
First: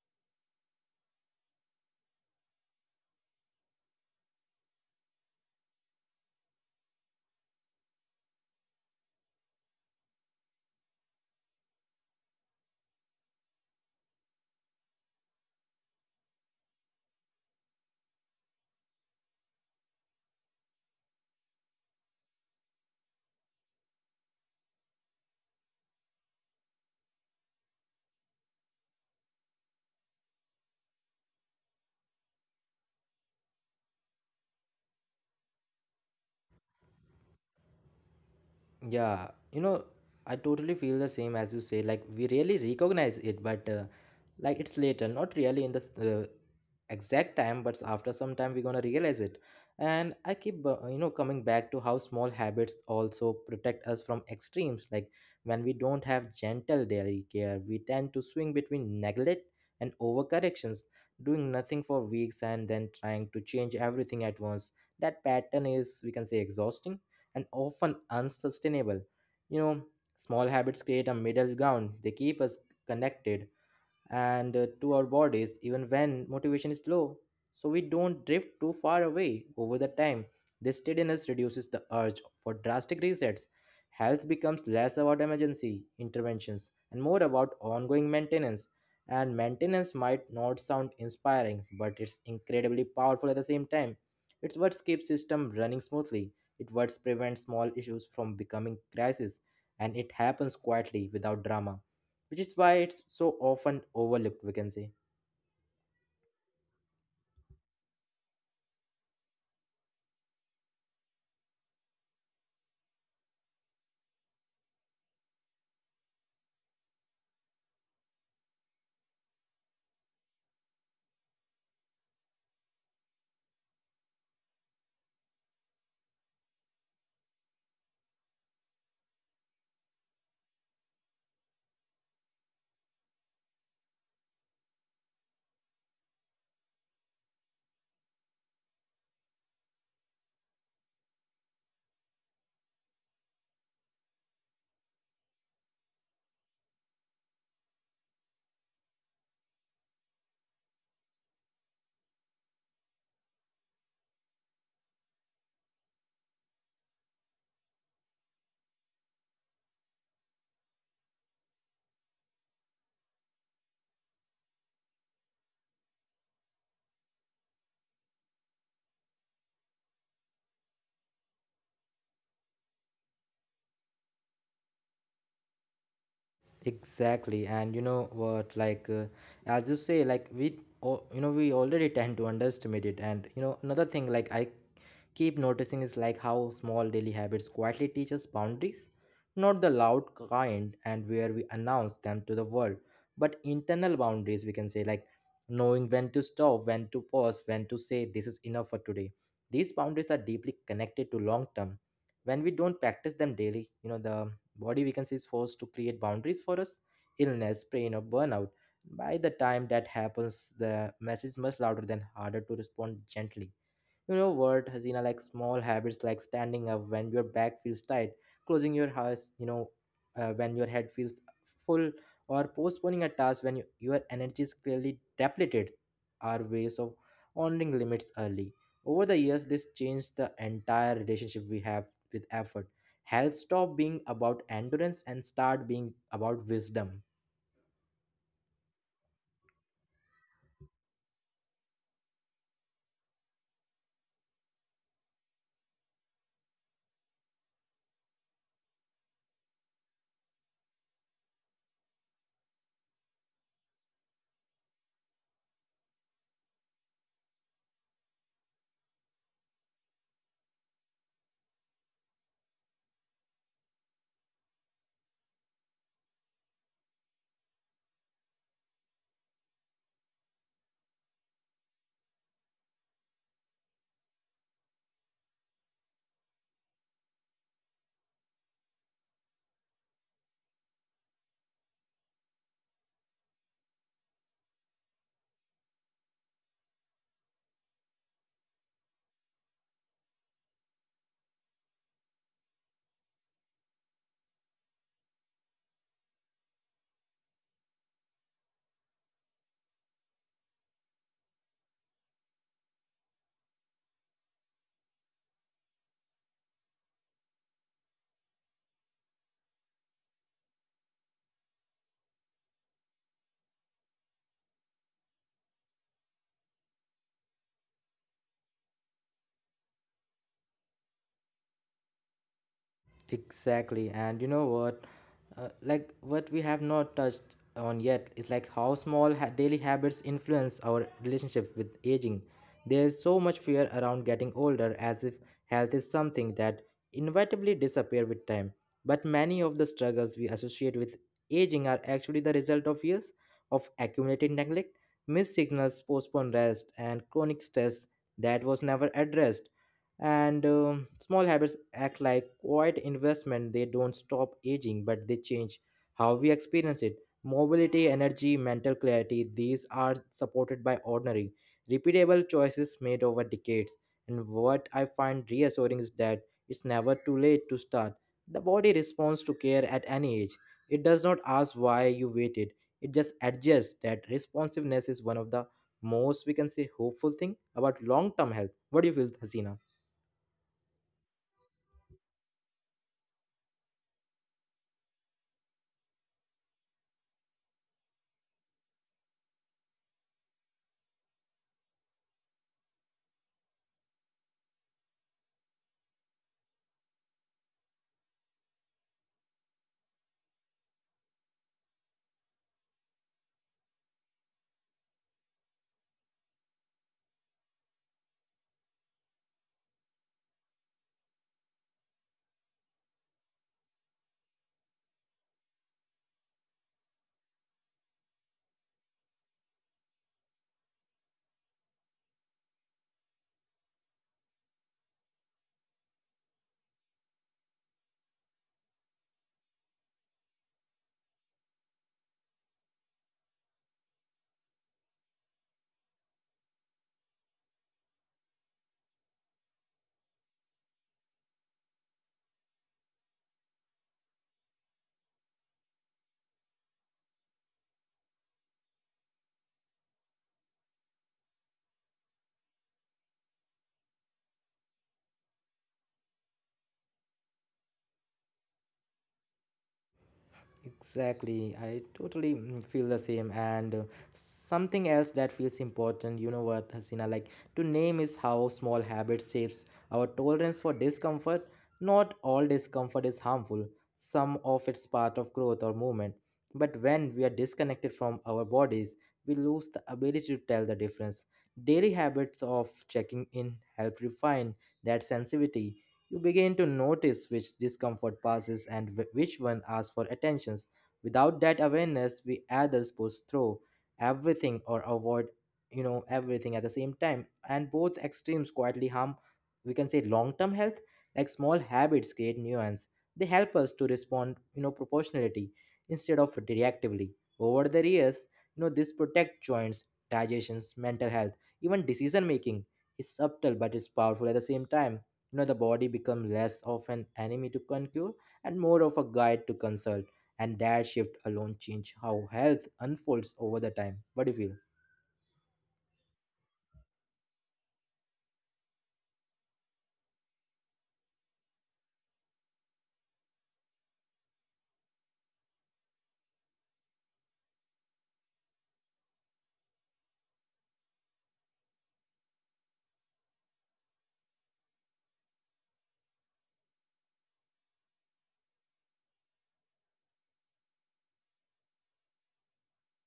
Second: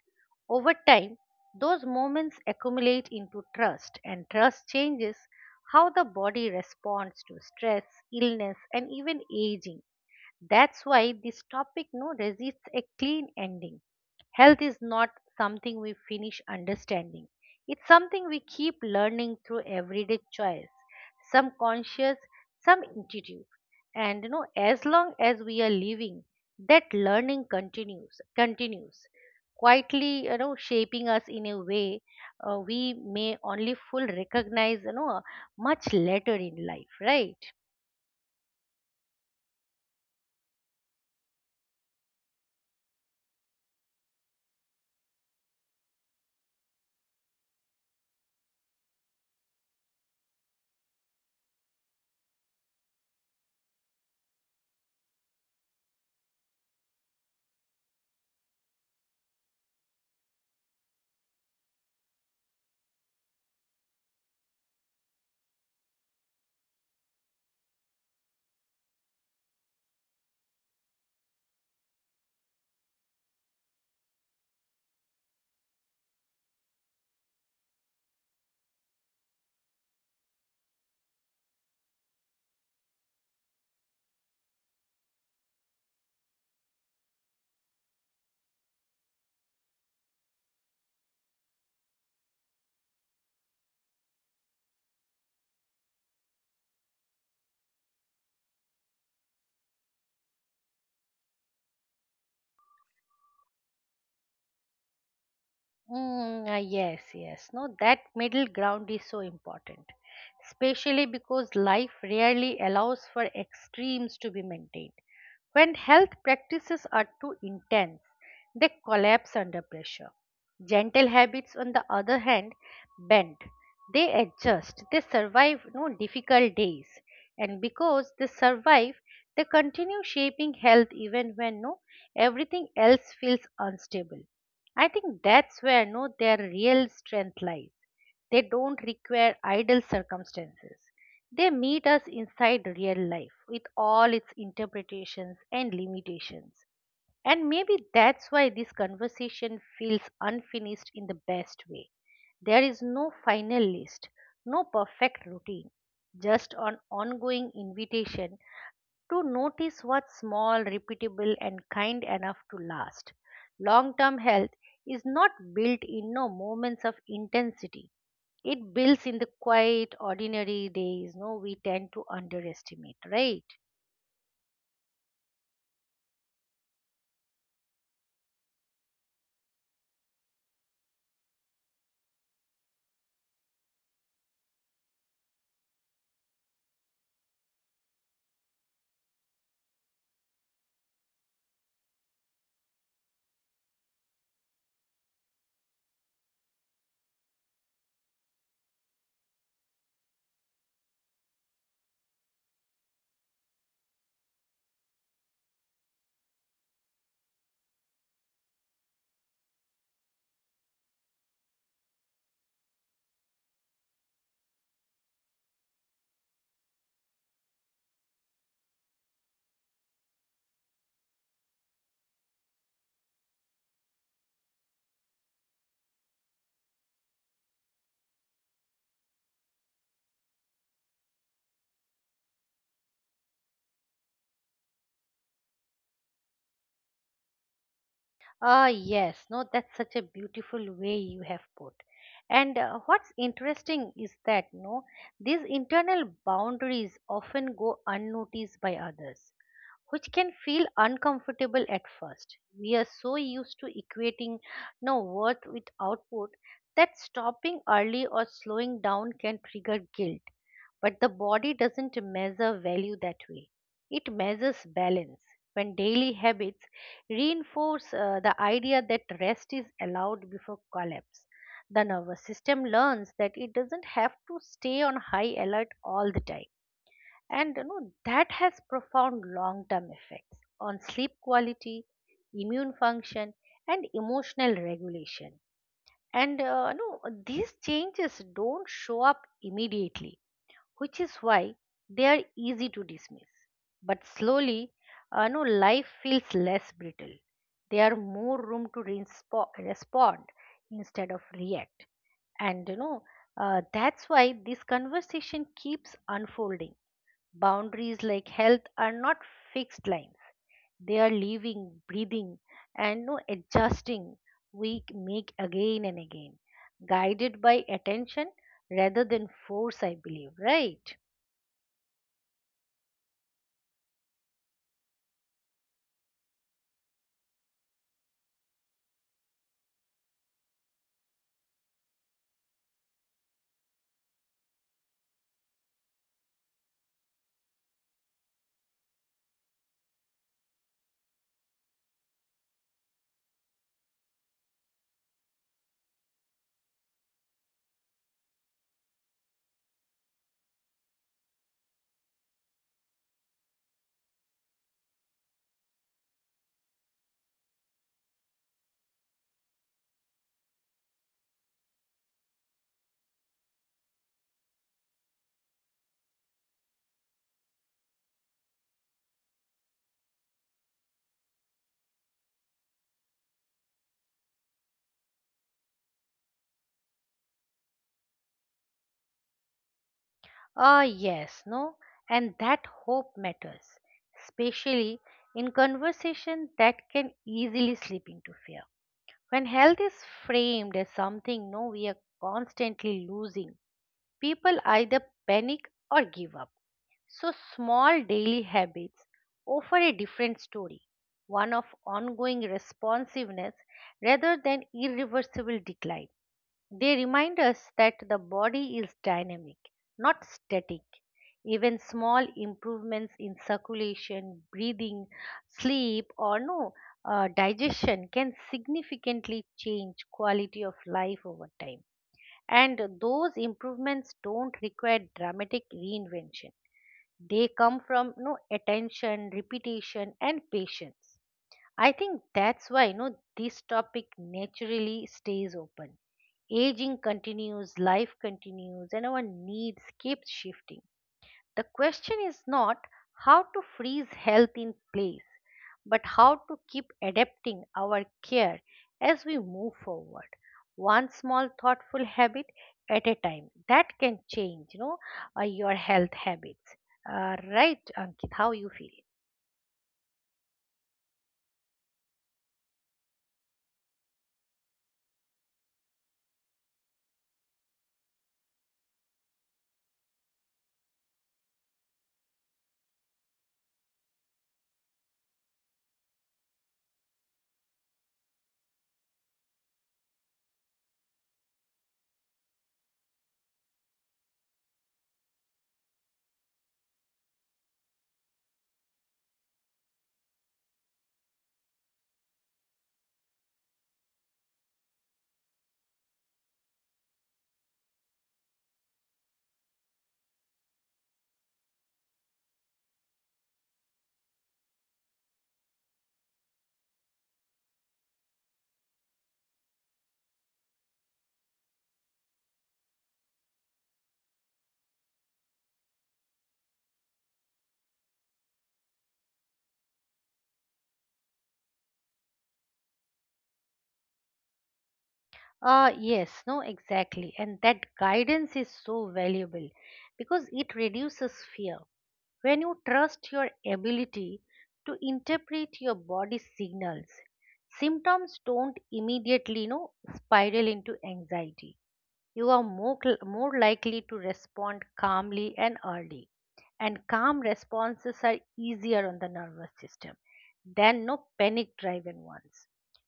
S2: Over time, those moments accumulate into trust, and trust changes how the body responds to stress, illness, and even aging. That's why this topic no resists a clean ending. Health is not something we finish understanding. It's something we keep learning through everyday choice, some conscious, some intuitive. And you know, as long as we are living, that learning continues, quietly, you know, shaping us in a way we may only full recognize, you know, much later in life, right?
S1: Yeah, I totally feel the same as you say. Like, we really recognize it, but, like, it's later, not really in the exact time, but after some time we're gonna realize it. And I keep, coming back to how small habits also protect us from extremes. Like, when we don't have gentle daily care, we tend to swing between neglect and overcorrections, doing nothing for weeks and then trying to change everything at once. That pattern is, we can say, exhausting and often unsustainable. You know, small habits create a middle ground. They keep us connected and to our bodies even when motivation is low, so we don't drift too far away over the time. This steadiness reduces the urge for drastic resets. Health becomes less about emergency interventions and more about ongoing maintenance. And maintenance might not sound inspiring, but it's incredibly powerful at the same time. It's what keeps system running smoothly. It what prevents small issues from becoming crisis. And it happens quietly without drama, which is why it's so often overlooked, we can say.
S2: Yes, yes. No, that middle ground is so important, especially because life rarely allows for extremes to be maintained. When health practices are too intense, they collapse under pressure. Gentle habits, on the other hand, bend. They adjust. They survive no difficult days, and because they survive, they continue shaping health even when no everything else feels unstable. I think that's where no their real strength lies. They don't require ideal circumstances. They meet us inside real life with all its interpretations and limitations. And maybe that's why this conversation feels unfinished in the best way. There is no final list, no perfect routine, just an ongoing invitation to notice what's small, repeatable, and kind enough to last. Long term health is not built in no moments of intensity. It builds in the quiet, ordinary days, no, we tend to underestimate, right?
S1: Exactly. And you know what, as you say, like, we or you know we already tend to underestimate it. And, another thing, like, I keep noticing is like how small daily habits quietly teach us boundaries, not the loud kind and where we announce them to the world, but internal boundaries, we can say, like knowing when to stop, when to pause, when to say this is enough for today. These boundaries are deeply connected to long term. When we don't practice them daily, the body, we can say, is forced to create boundaries for us, illness, pain, or burnout. By the time that happens, the message much louder than harder to respond gently. You know what, Hasina, like small habits like standing up when your back feels tight, closing your eyes, when your head feels full, or postponing a task when you, your energy is clearly depleted are ways of honoring limits early. Over the years, this changed the entire relationship we have with effort. Health stopped being about endurance and start being about wisdom.
S2: Ah, yes, no, that's such a beautiful way you have put. And what's interesting is that no, these internal boundaries often go unnoticed by others which can feel uncomfortable at first. We are so used to equating no worth with output that stopping early or slowing down can trigger guilt. But the body doesn't measure value that way. It measures balance. When daily habits reinforce the idea that rest is allowed before collapse, the nervous system learns that it doesn't have to stay on high alert all the time, and you know that has profound long term effects on sleep quality, immune function, and emotional regulation. And you know, these changes don't show up immediately, which is why they are easy to dismiss. But slowly, you know, life feels less brittle. There are more room to respond instead of react. And you know, that's why this conversation keeps unfolding. Boundaries like health are not fixed lines. They are living, breathing, and no adjusting we make again and again, guided by attention rather than force, I believe, right?
S1: Exactly. And you know what? Like, what we have not touched on yet is like how daily habits influence our relationship with aging. There's so much fear around getting older as if health is something that inevitably disappear with time. But many of the struggles we associate with aging are actually the result of years of accumulated neglect, missed signals, postponed rest, and chronic stress that was never addressed. And small habits act like quiet investment. They don't stop aging, but they change how we experience it. Mobility, energy, mental clarity, these are supported by ordinary, repeatable choices made over decades. And what I find reassuring is that it's never too late to start. The body responds to care at any age. It does not ask why you waited. It just adjusts. That responsiveness is one of the most, we can say, hopeful thing about long-term health. What do you feel, Hasina?
S2: Ah, yes, no, and that hope matters, especially in conversation that can easily slip into fear. When health is framed as something no we are constantly losing, people either panic or give up. So, small daily habits offer a different story, one of ongoing responsiveness rather than irreversible decline. They remind us that the body is dynamic, not static. Even small improvements in circulation, breathing, sleep, or no digestion can significantly change quality of life over time. And those improvements don't require dramatic reinvention. They come from no attention, repetition, and patience. I think that's why no this topic naturally stays open. Aging continues, life continues, and our needs keep shifting. The question is not how to freeze health in place, but how to keep adapting our care as we move forward, one small thoughtful habit at a time that can change, you know, your health habits. Right, ankit, how you feel?
S1: Exactly. I totally feel the same. And, something else that feels important, you know what, Hasina, like to name is how small habits shapes our tolerance for discomfort. Not all discomfort is harmful. Some of it's part of growth or movement. But when we are disconnected from our bodies, we lose the ability to tell the difference. Daily habits of checking in help refine that sensitivity. You begin to notice which discomfort passes and which one asks for attentions. Without that awareness, we others push through everything or avoid, everything at the same time. And both extremes quietly harm, we can say, long-term health. Like, small habits create nuance. They help us to respond, proportionality instead of reactively. Over the years, this protect joints, digestions, mental health, even decision making. It's subtle, but it's powerful at the same time. The body becomes less of an enemy to conquer and more of a guide to consult. And that shift alone change how health unfolds over the time. What do you feel?
S2: Yes, no, exactly, and that guidance is so valuable because it reduces fear. When you trust your ability to interpret your body's signals, symptoms don't immediately, you know, spiral into anxiety. You are more likely to respond calmly and early. And calm responses are easier on the nervous system than no panic driven ones.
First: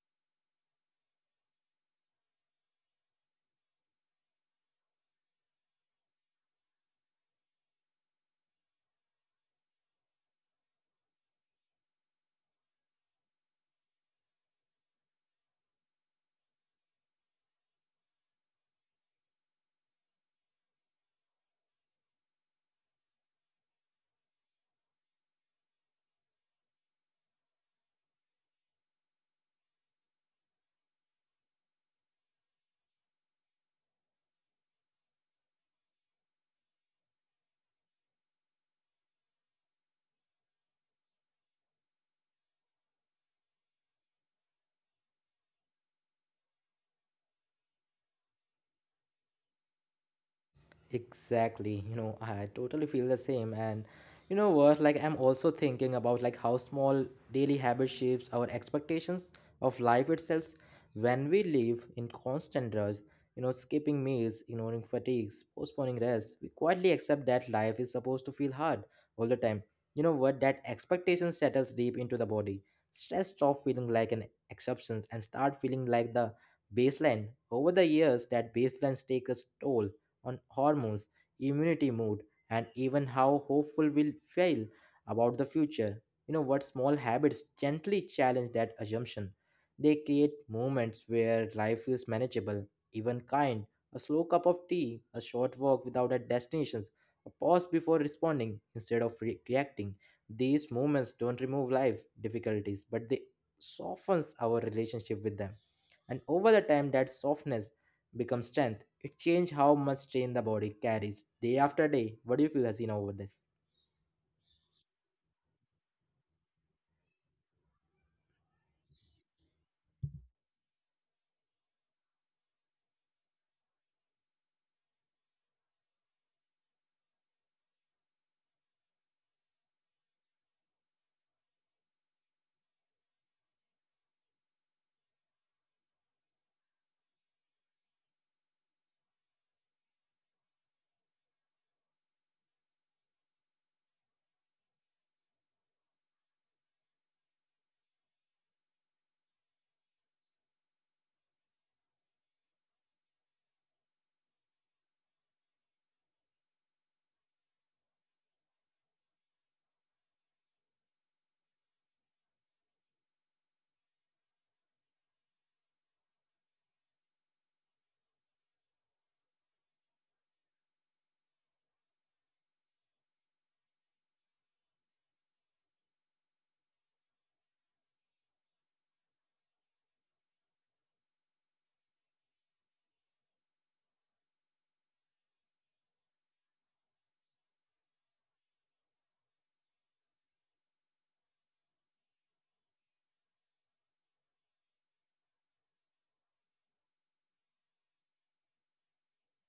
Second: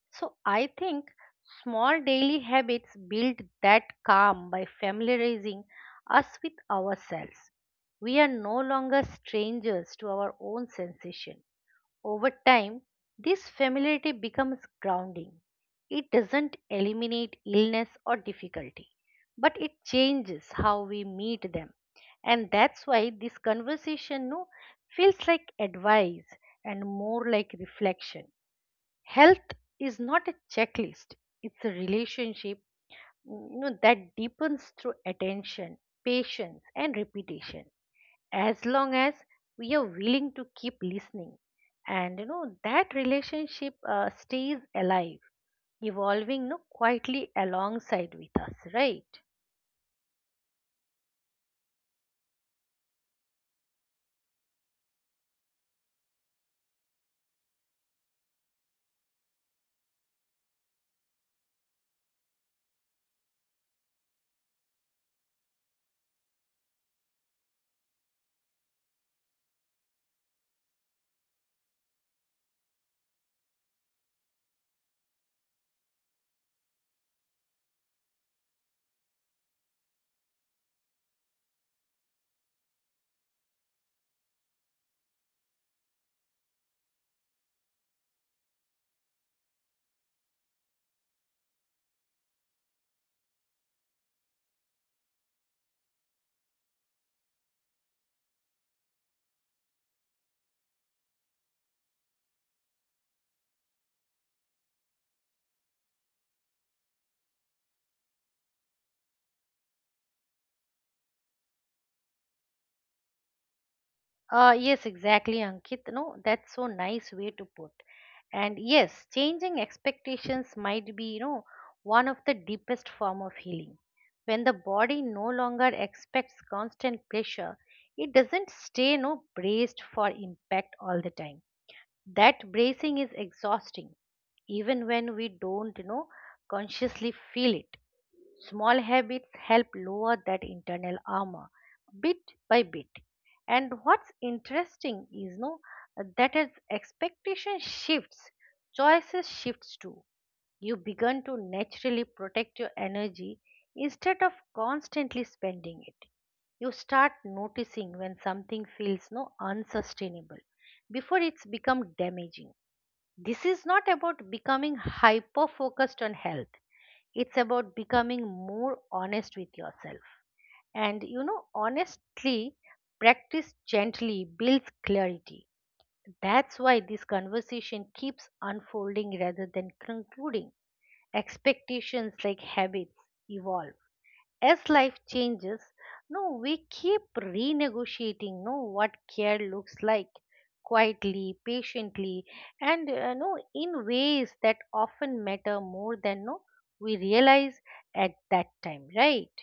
S2: So I think small daily habits build that calm by familiarizing us with ourselves. We are no longer strangers to our own sensation. Over time, this familiarity becomes grounding. It doesn't eliminate illness or difficulty, but it changes how we meet them. And that's why this conversation no, feels like advice and more like reflection. Health is not a checklist, it's a relationship, you know, that deepens through attention, patience, and repetition. As long as we are willing to keep listening, and you know that relationship, stays alive, evolving, you know, quietly alongside with us, right?
S1: Exactly. I totally feel the same. And you know what? Like, I'm also thinking about like how small daily habit shapes our expectations of life itself. When we live in constant rush, skipping meals, ignoring fatigues, postponing rest, we quietly accept that life is supposed to feel hard all the time. You know what? That expectation settles deep into the body. Stress stop feeling like an exception and start feeling like the baseline. Over the years, that baseline takes a toll on hormones, immunity, mood, and even how hopeful we'll feel about the future. You know what, small habits gently challenge that assumption. They create moments where life feels manageable, even kind. A slow cup of tea, a short walk without a destination, a pause before responding instead of reacting. These moments don't remove life difficulties, but they softens our relationship with them. And over the time, that softness become strength. It changed how much strain the body carries day after day. What do you feel, Hasina, over this?
S2: Yes, exactly, ankit, no, that's so nice way to put. And yes, changing expectations might be, you know, one of the deepest form of healing. When the body no longer expects constant pressure, it doesn't stay no braced for impact all the time. That bracing is exhausting, even when we don't, you know, consciously feel it. Small habits help lower that internal armor bit by bit. And what's interesting is no that as expectation shifts, choices shifts too. You begin to naturally protect your energy instead of constantly spending it. You start noticing when something feels no unsustainable before it's become damaging. This is not about becoming hyper focused on health. It's about becoming more honest with yourself. And you know, honestly, practice gently builds clarity. That's why this conversation keeps unfolding rather than concluding. Expectations like habits evolve, as life changes, no, we keep renegotiating no what care looks like, quietly, patiently, and no, in ways that often matter more than no we realize at that time, right?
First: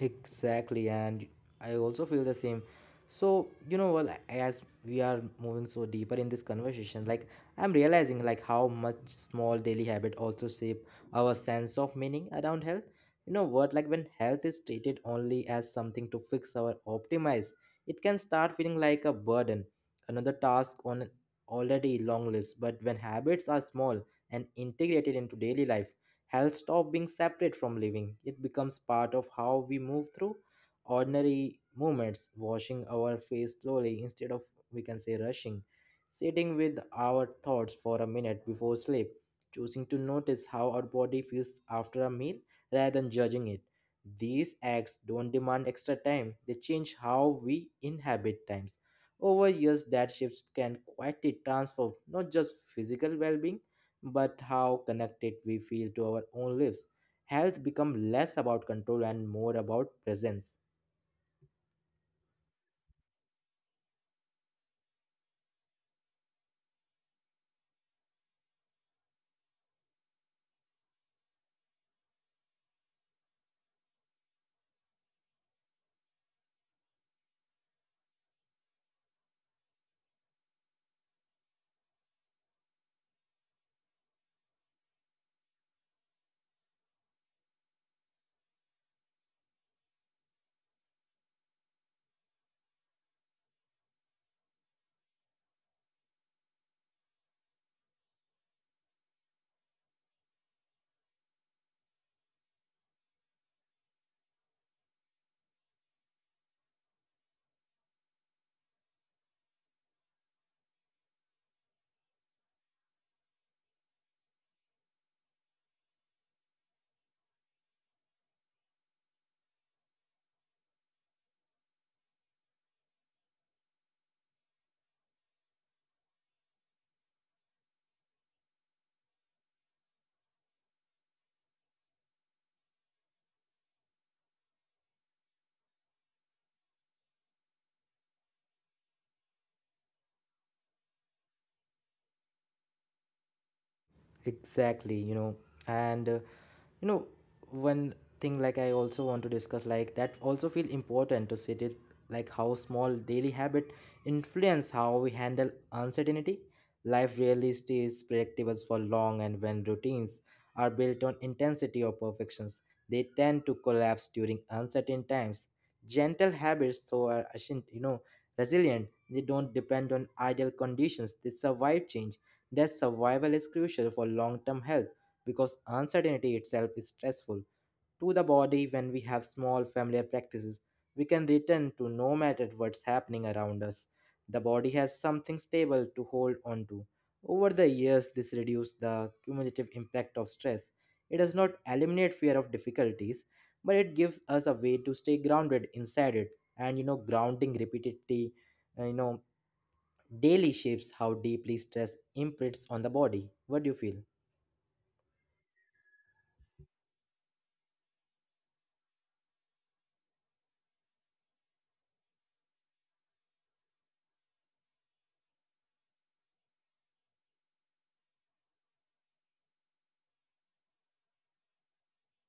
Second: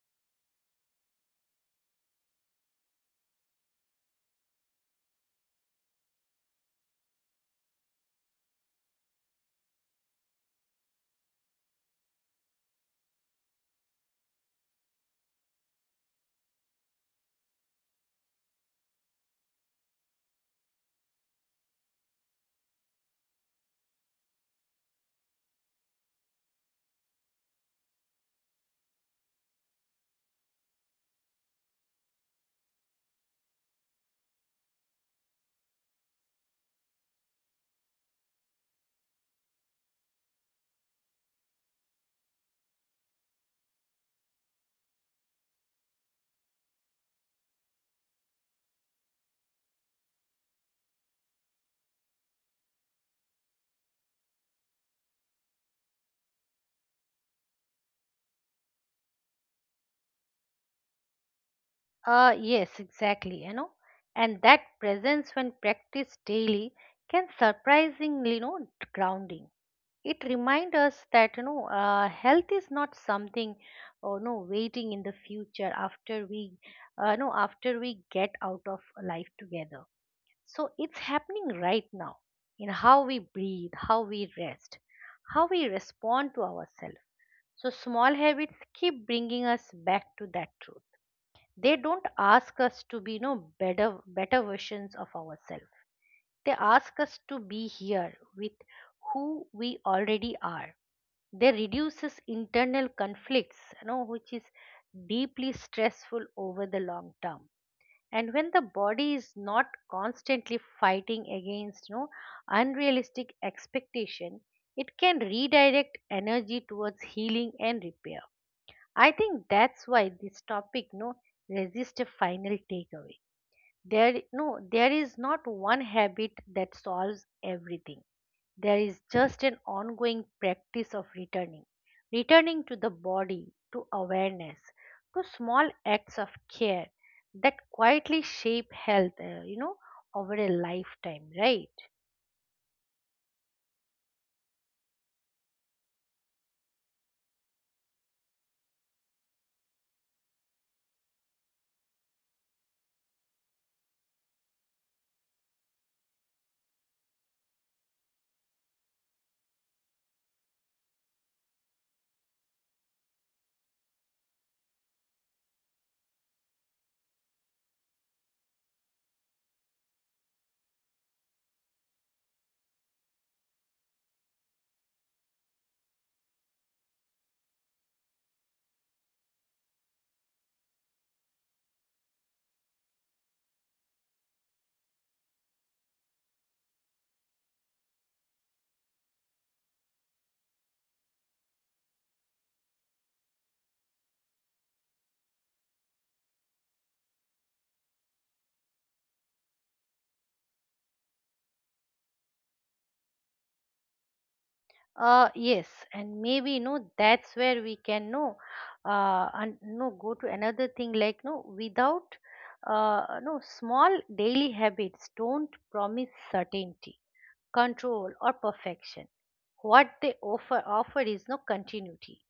S1: Exactly, and I also feel the same. As we are moving so deeper in this conversation, I'm realizing like how much small daily habit also shape our sense of meaning around health. You know what, like when health is treated only as something to fix or optimize, it can start feeling like a burden, another task on an already long list. But when habits are small and integrated into daily life, health stops being separate from living. It becomes part of how we move through ordinary moments, washing our face slowly instead of, we can say, rushing, sitting with our thoughts for a minute before sleep, choosing to notice how our body feels after a meal rather than judging it. These acts don't demand extra time, they change how we inhabit times. Over years, that shifts can quietly transform not just physical well being but how connected we feel to our own lives. Health becomes less about control and more about presence.
S2: Yes, exactly, you know, and that presence when practiced daily can surprisingly, you know, grounding. It reminds us that, you know, health is not something or no waiting in the future after we no, after we get out of life together. So it's happening right now, in how we breathe, how we rest, how we respond to ourselves. So small habits keep bringing us back to that truth. They don't ask us to be no better versions of ourselves, they ask us to be here with who we already are. They reduces internal conflicts, you know, which is deeply stressful over the long term. And when the body is not constantly fighting against, you know, unrealistic expectation, it can redirect energy towards healing and repair. I think that's why this topic no resist a final takeaway. There no there is not one habit that solves everything. There is just an ongoing practice of returning to the body, to awareness, to small acts of care that quietly shape health, you know, over a lifetime, right?
S1: Exactly, you know, and you know one thing like I also want to discuss, like that also feel important to sit it, like how small daily habit influence how we handle uncertainty. Life really stays predictable for long, and when routines are built on intensity or perfections, they tend to collapse during uncertain times. Gentle habits, though, are resilient. They don't depend on ideal conditions, they survive change. Their survival is crucial for long term health, because uncertainty itself is stressful to the body. When we have small familiar practices we can return to no matter what's happening around us, the body has something stable to hold on to. Over the years, this reduces the cumulative impact of stress. It does not eliminate fear of difficulties, but it gives us a way to stay grounded inside it. And you know, grounding repeatedly, uh, you know daily, shapes how deeply stress imprints on the body. What do you feel?
S2: Yes, and maybe you know that's where we can know, and no go to another thing like no without, no, small daily habits don't promise certainty, control or perfection. What they offer is no continuity,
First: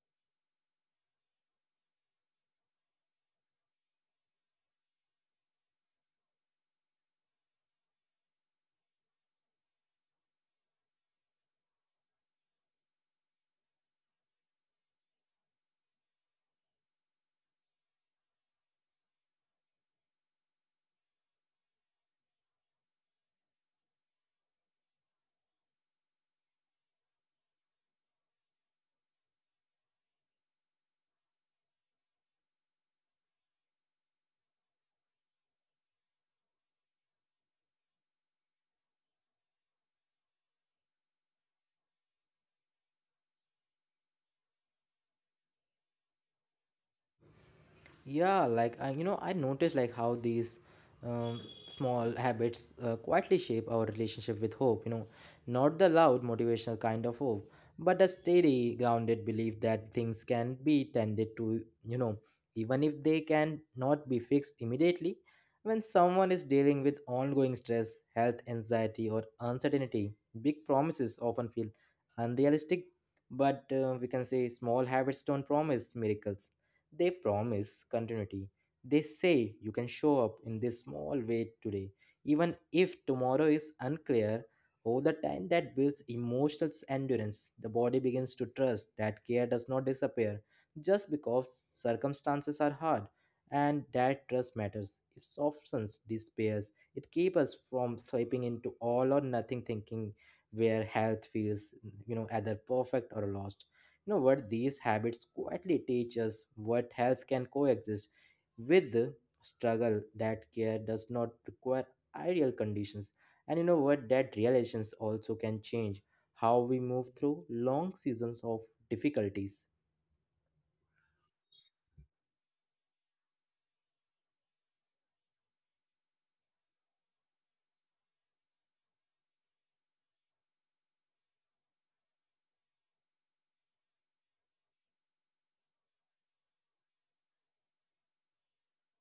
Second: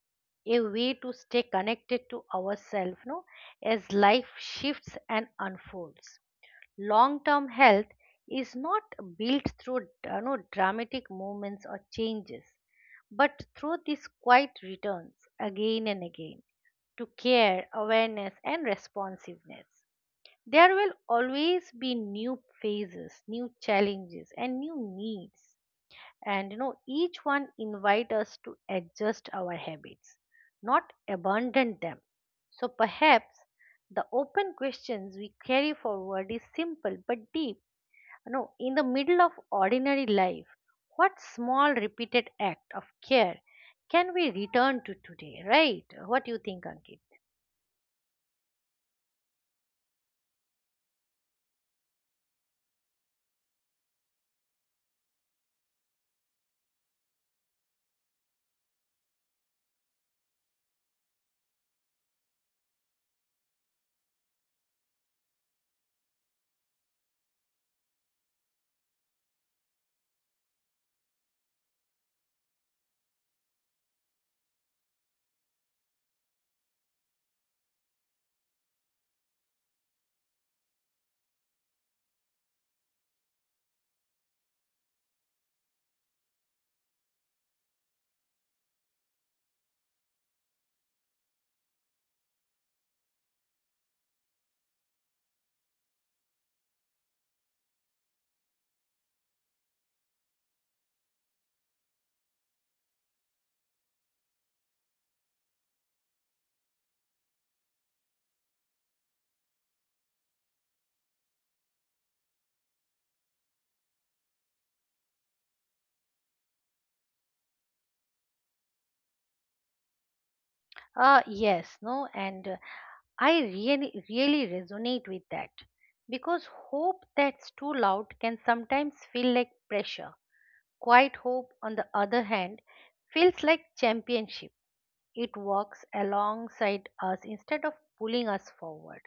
S2: a way to stay connected to ourselves, no, as life shifts and unfolds. Long term health is not built through no, dramatic movements or changes, but through these quiet returns again and again to care, awareness, and responsiveness. There will always be new phases, new challenges, and new needs, and each one invite us to adjust our habits, not abandon them. So perhaps the open questions we carry forward is simple but deep. You know, in the middle of ordinary life, what small repeated act of care can we return to today, right? What do you think, Ankit?
S1: Yeah, like I, you know, I noticed like how these um, small habits quietly shape our relationship with hope. You know, not the loud motivational kind of hope, but a steady, grounded belief that things can be tended to. You know, even if they can not be fixed immediately. When someone is dealing with ongoing stress, health anxiety, or uncertainty, big promises often feel unrealistic. But we can say small habits don't promise miracles, they promise continuity. They say you can show up in this small way today, even if tomorrow is unclear. Over the time that builds emotional endurance, the body begins to trust that care does not disappear just because circumstances are hard, and that trust matters. It softens despairs. It keeps us from slipping into all or nothing thinking where health feels, you know, either perfect or lost. You know what? These habits quietly teach us what health can coexist with the struggle, that care does not require ideal conditions. And you know what? That realizations also can change how we move through long seasons of difficulties.
S2: Uh yes no and uh, i really resonate with that because hope that's too loud can sometimes feel like pressure. Quiet hope, on the other hand, feels like championship. It walks alongside us instead of pulling us forward.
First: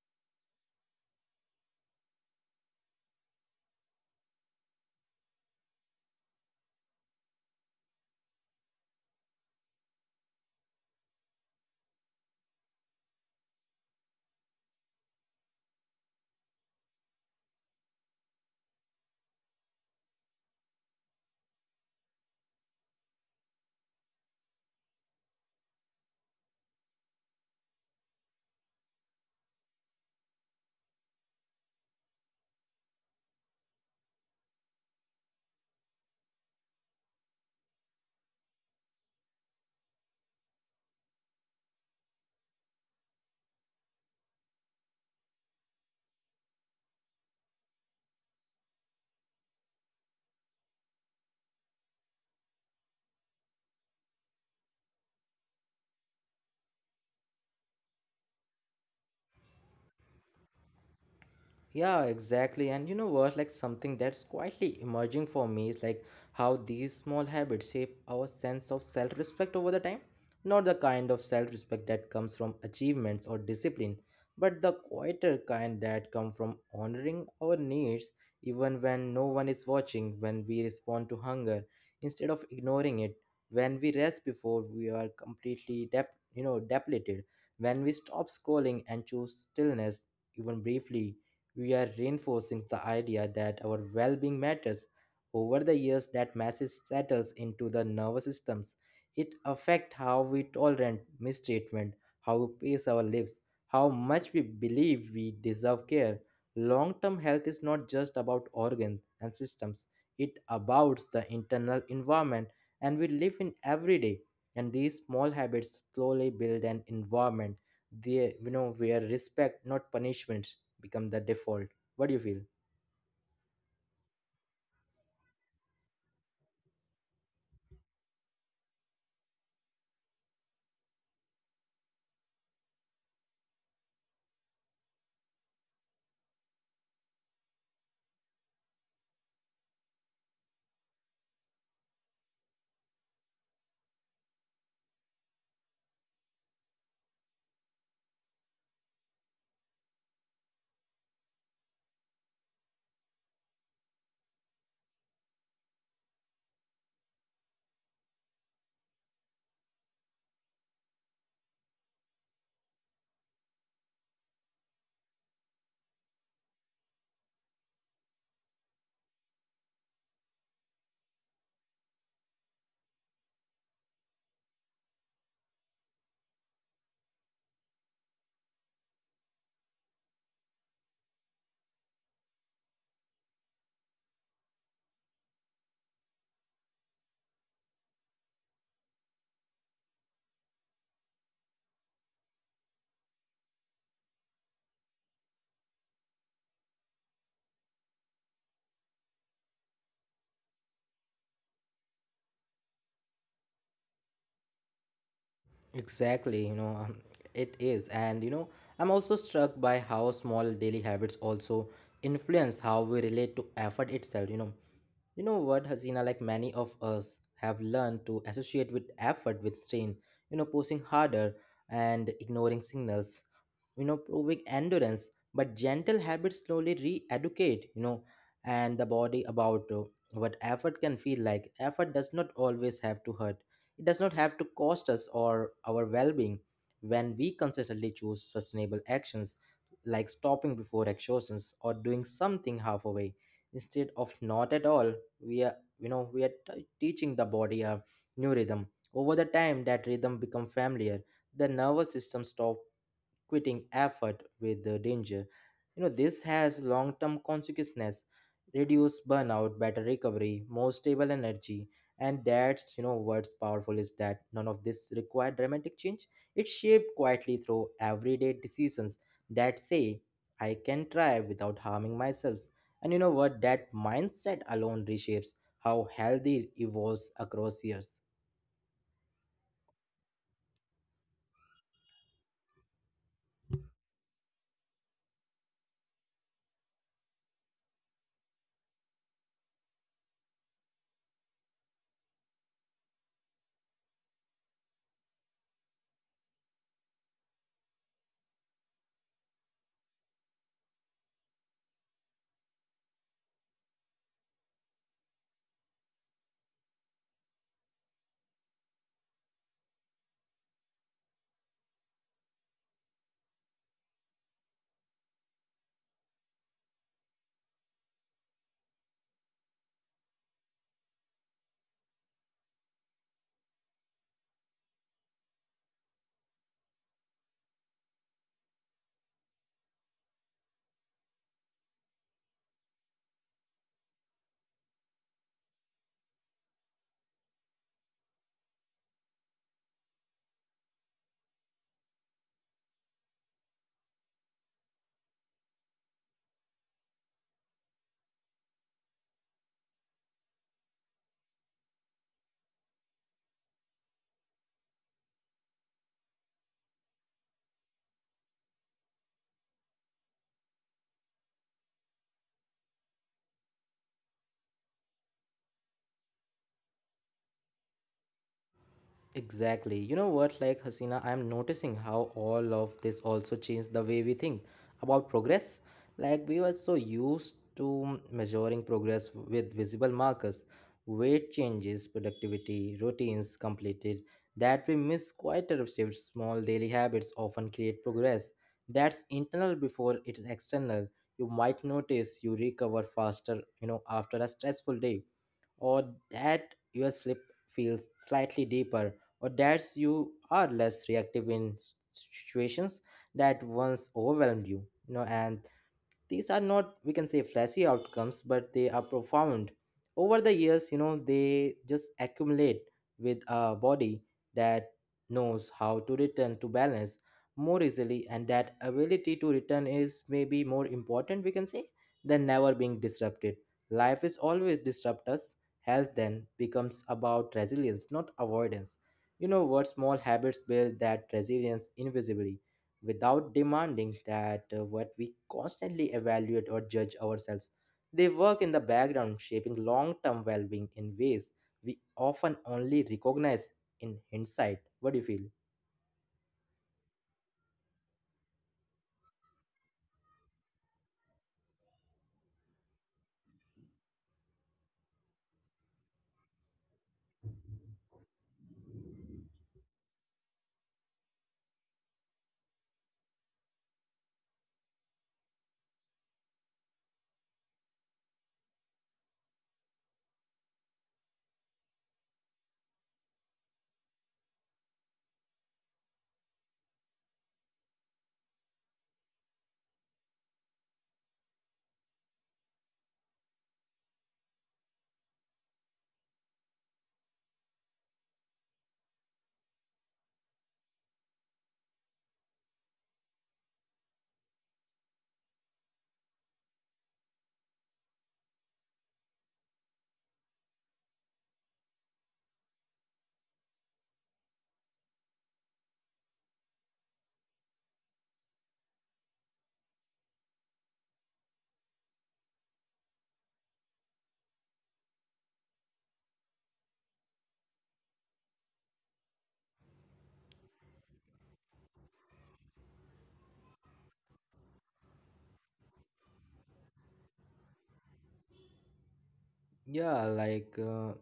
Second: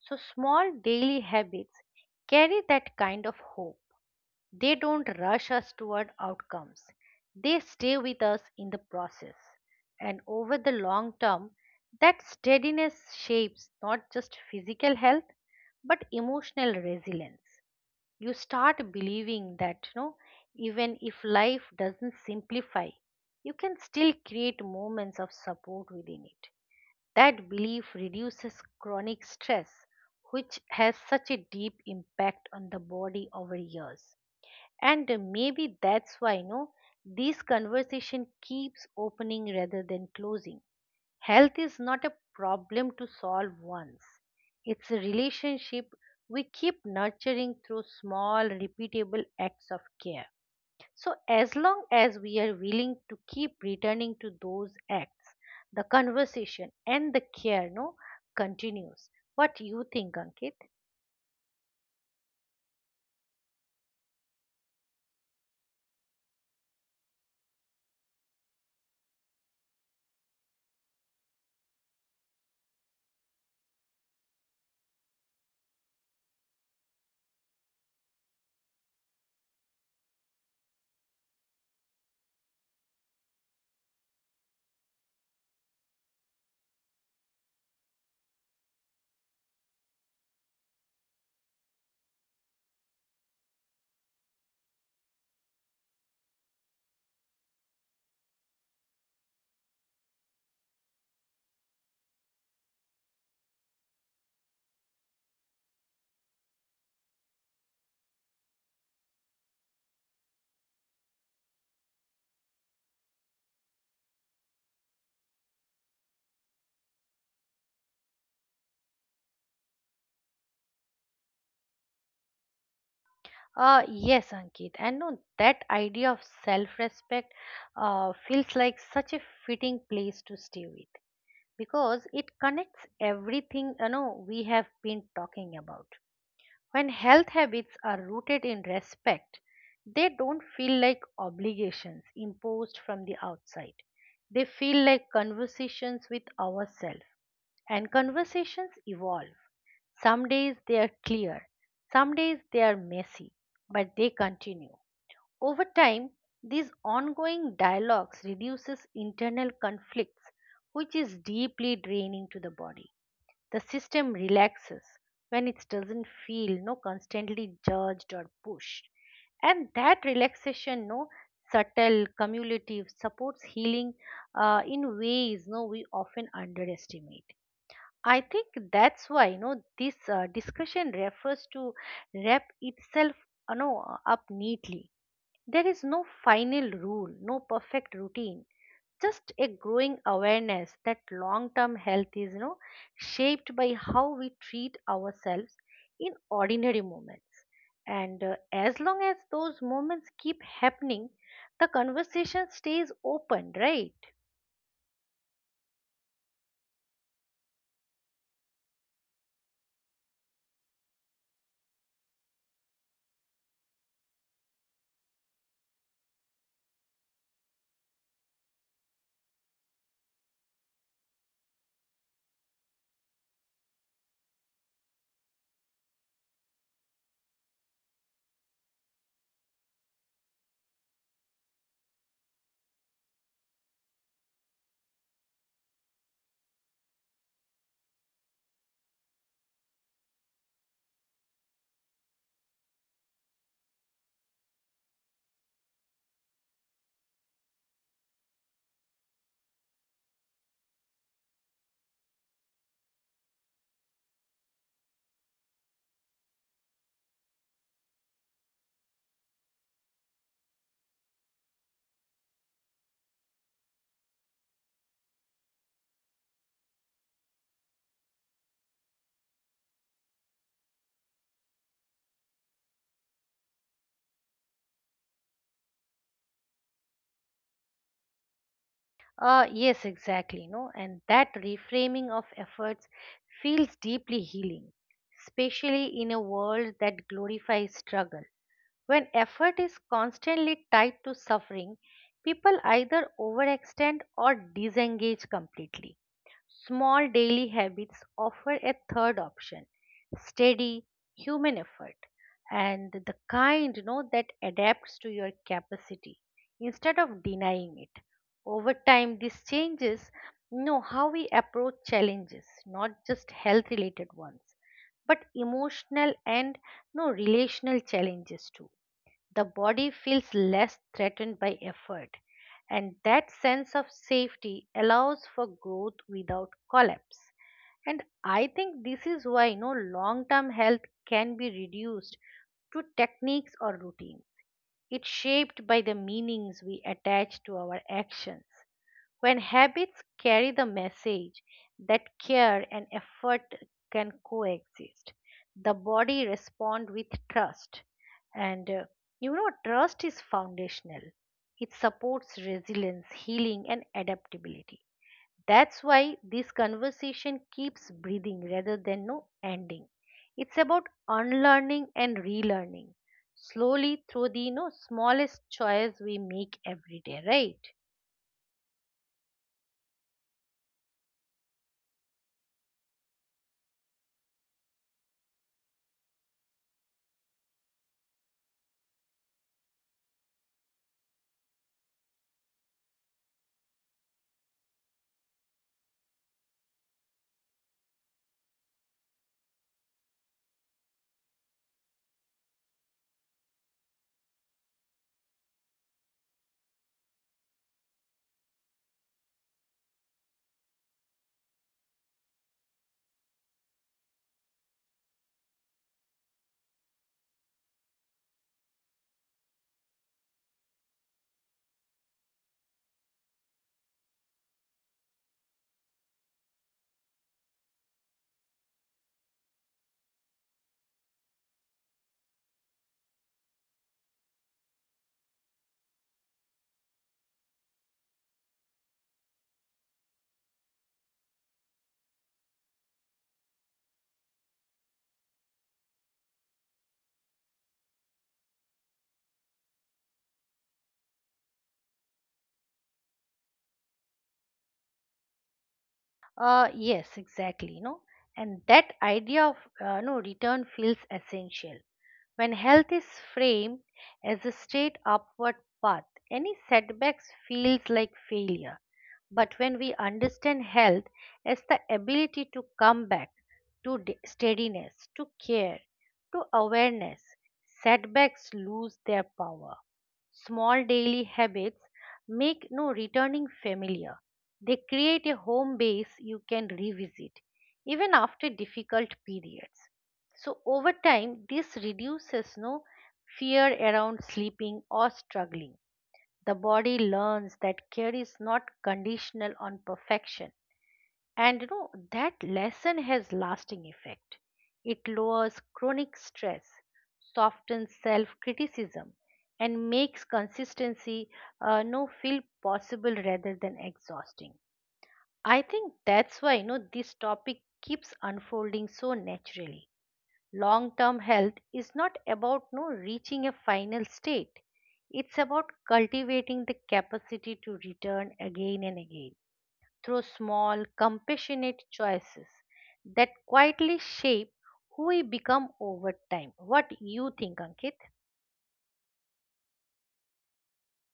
S2: So, small daily habits carry that kind of hope. They don't rush us toward outcomes, they stay with us in the process. And over the long term, that steadiness shapes not just physical health but emotional resilience. You start believing that, even if life doesn't simplify, you can still create moments of support within it. That belief reduces chronic stress, which has such a deep impact on the body over years. And maybe that's why, this conversation keeps opening rather than closing. Health is not a problem to solve once. It's a relationship we keep nurturing through small, repeatable acts of care. So, as long as we are willing to keep returning to those acts, the conversation and the care, no, continues. What do you think, Ankit?
S1: Yeah, exactly. And you know what? Like something that's quietly emerging for me is like how these small habits shape our sense of self respect over the time. Not the kind of self respect that comes from achievements or discipline, but the quieter kind that come from honoring our needs even when no one is watching, when we respond to hunger instead of ignoring it, when we rest before we are completely depleted, when we stop scrolling and choose stillness even briefly, we are reinforcing the idea that our well being matters. Over the years, that message settles into the nervous systems. It affects how we tolerate mistreatment, how we pace our lives, how much we believe we deserve care. Long term health is not just about organs and systems, it about the internal environment and we live in every day. And these small habits slowly build an environment they, you know, where respect, not punishment, become the default. What do you feel?
S2: Yes, Ankit, And no, that idea of self respect feels like such a fitting place to stay with, because it connects everything we have been talking about. When health habits are rooted in respect, they don't feel like obligations imposed from the outside, they feel like conversations with ourselves. And conversations evolve. Some days they are clear, some days they are messy, but they continue. Over time, these ongoing dialogues reduces internal conflicts, which is deeply draining to the body. The system relaxes when it doesn't feel no constantly judged or pushed. And that relaxation, no subtle, cumulative, supports healing in ways no we often underestimate. I think that's why, this discussion refers to wrap itself, up neatly. There is no final rule, no perfect routine, just a growing awareness that long term health is, shaped by how we treat ourselves in ordinary moments. And as long as those moments keep happening, the conversation stays open, right?
S1: Exactly, you know, it is. And, you know, I'm also struck by how small daily habits also influence how we relate to effort itself, you know. You know what, Hasina, like many of us have learned to associate with effort with strain, you know, pushing harder and ignoring signals. You know, proving endurance, but gentle habits slowly re-educate, you know, and the body about what effort can feel like. Effort does not always have to hurt, it does not have to cost us or our well-being. When we consistently choose sustainable actions, like stopping before exhaustions or doing something half away instead of not at all, we are, you know, teaching the body a new rhythm. Over the time, that rhythm become familiar, the nervous system stop quitting effort with the danger. You know, this has long term consequences, reduced burnout, better recovery, more stable energy. And that's, you know, what's powerful is that none of this required dramatic change. It's shaped quietly through everyday decisions that say, I can try without harming myself. And you know what? That mindset alone reshapes how healthy evolves across years.
S2: Yes, exactly. No, and that reframing of efforts feels deeply healing, especially in a world that glorifies struggle. When effort is constantly tied to suffering, people either overextend or disengage completely. Small daily habits offer a third option: steady human effort, and the kind, that adapts to your capacity instead of denying it. Over time this changes how we approach challenges, not just health related ones, but emotional and no relational challenges too. The body feels less threatened by effort, and that sense of safety allows for growth without collapse. And I think this is why no long term health can be reduced to techniques or routines. It's shaped by the meanings we attach to our actions. When habits carry the message that care and effort can coexist, the body responds with trust. And trust is foundational, it supports resilience, healing, and adaptability. That's why this conversation keeps breathing rather than no ending. It's about unlearning and relearning slowly through the, smallest choice we make every day, right?
S1: Exactly. You know what, like Hasina, I'm noticing how all of this also changed the way we think about progress. Like, we were so used to measuring progress with visible markers, weight changes, productivity, routines completed, that we miss quite a shift. Small daily habits often create progress. That's internal before it is external. You might notice you recover faster, you know, after a stressful day, or that your sleep feels slightly deeper, or that you are less reactive in situations that once overwhelmed you. You know, and these are not, we can say, flashy outcomes, but they are profound. Over the years, you know, they just accumulate with a body that knows how to return to balance more easily, and that ability to return is maybe more important, we can say, than never being disrupted. Life is always disrupt us. Health then becomes about resilience, not avoidance. You know what, small habits build that resilience invisibly without demanding that what we constantly evaluate or judge ourselves. They work in the background, shaping long term well being in ways we often only recognize in hindsight. What do you feel?
S2: Yes, exactly. No, and that idea of no return feels essential. When health is framed as a straight upward path, any setbacks feels like failure. But when we understand health as the ability to come back to steadiness, to care, to awareness, setbacks lose their power. Small daily habits make no returning familiar. They create a home base you can revisit, even after difficult periods. So, over time, this reduces no fear around sleeping or struggling. The body learns that care is not conditional on perfection, and that lesson has lasting effect. It lowers chronic stress, softens self-criticism, and makes consistency no feel possible rather than exhausting. I think that's why, this topic keeps unfolding so naturally. Long-term health is not about no reaching a final state. It's about cultivating the capacity to return again and again through small, compassionate choices that quietly shape who we become over time. What you think, Ankit?
S1: Yeah, like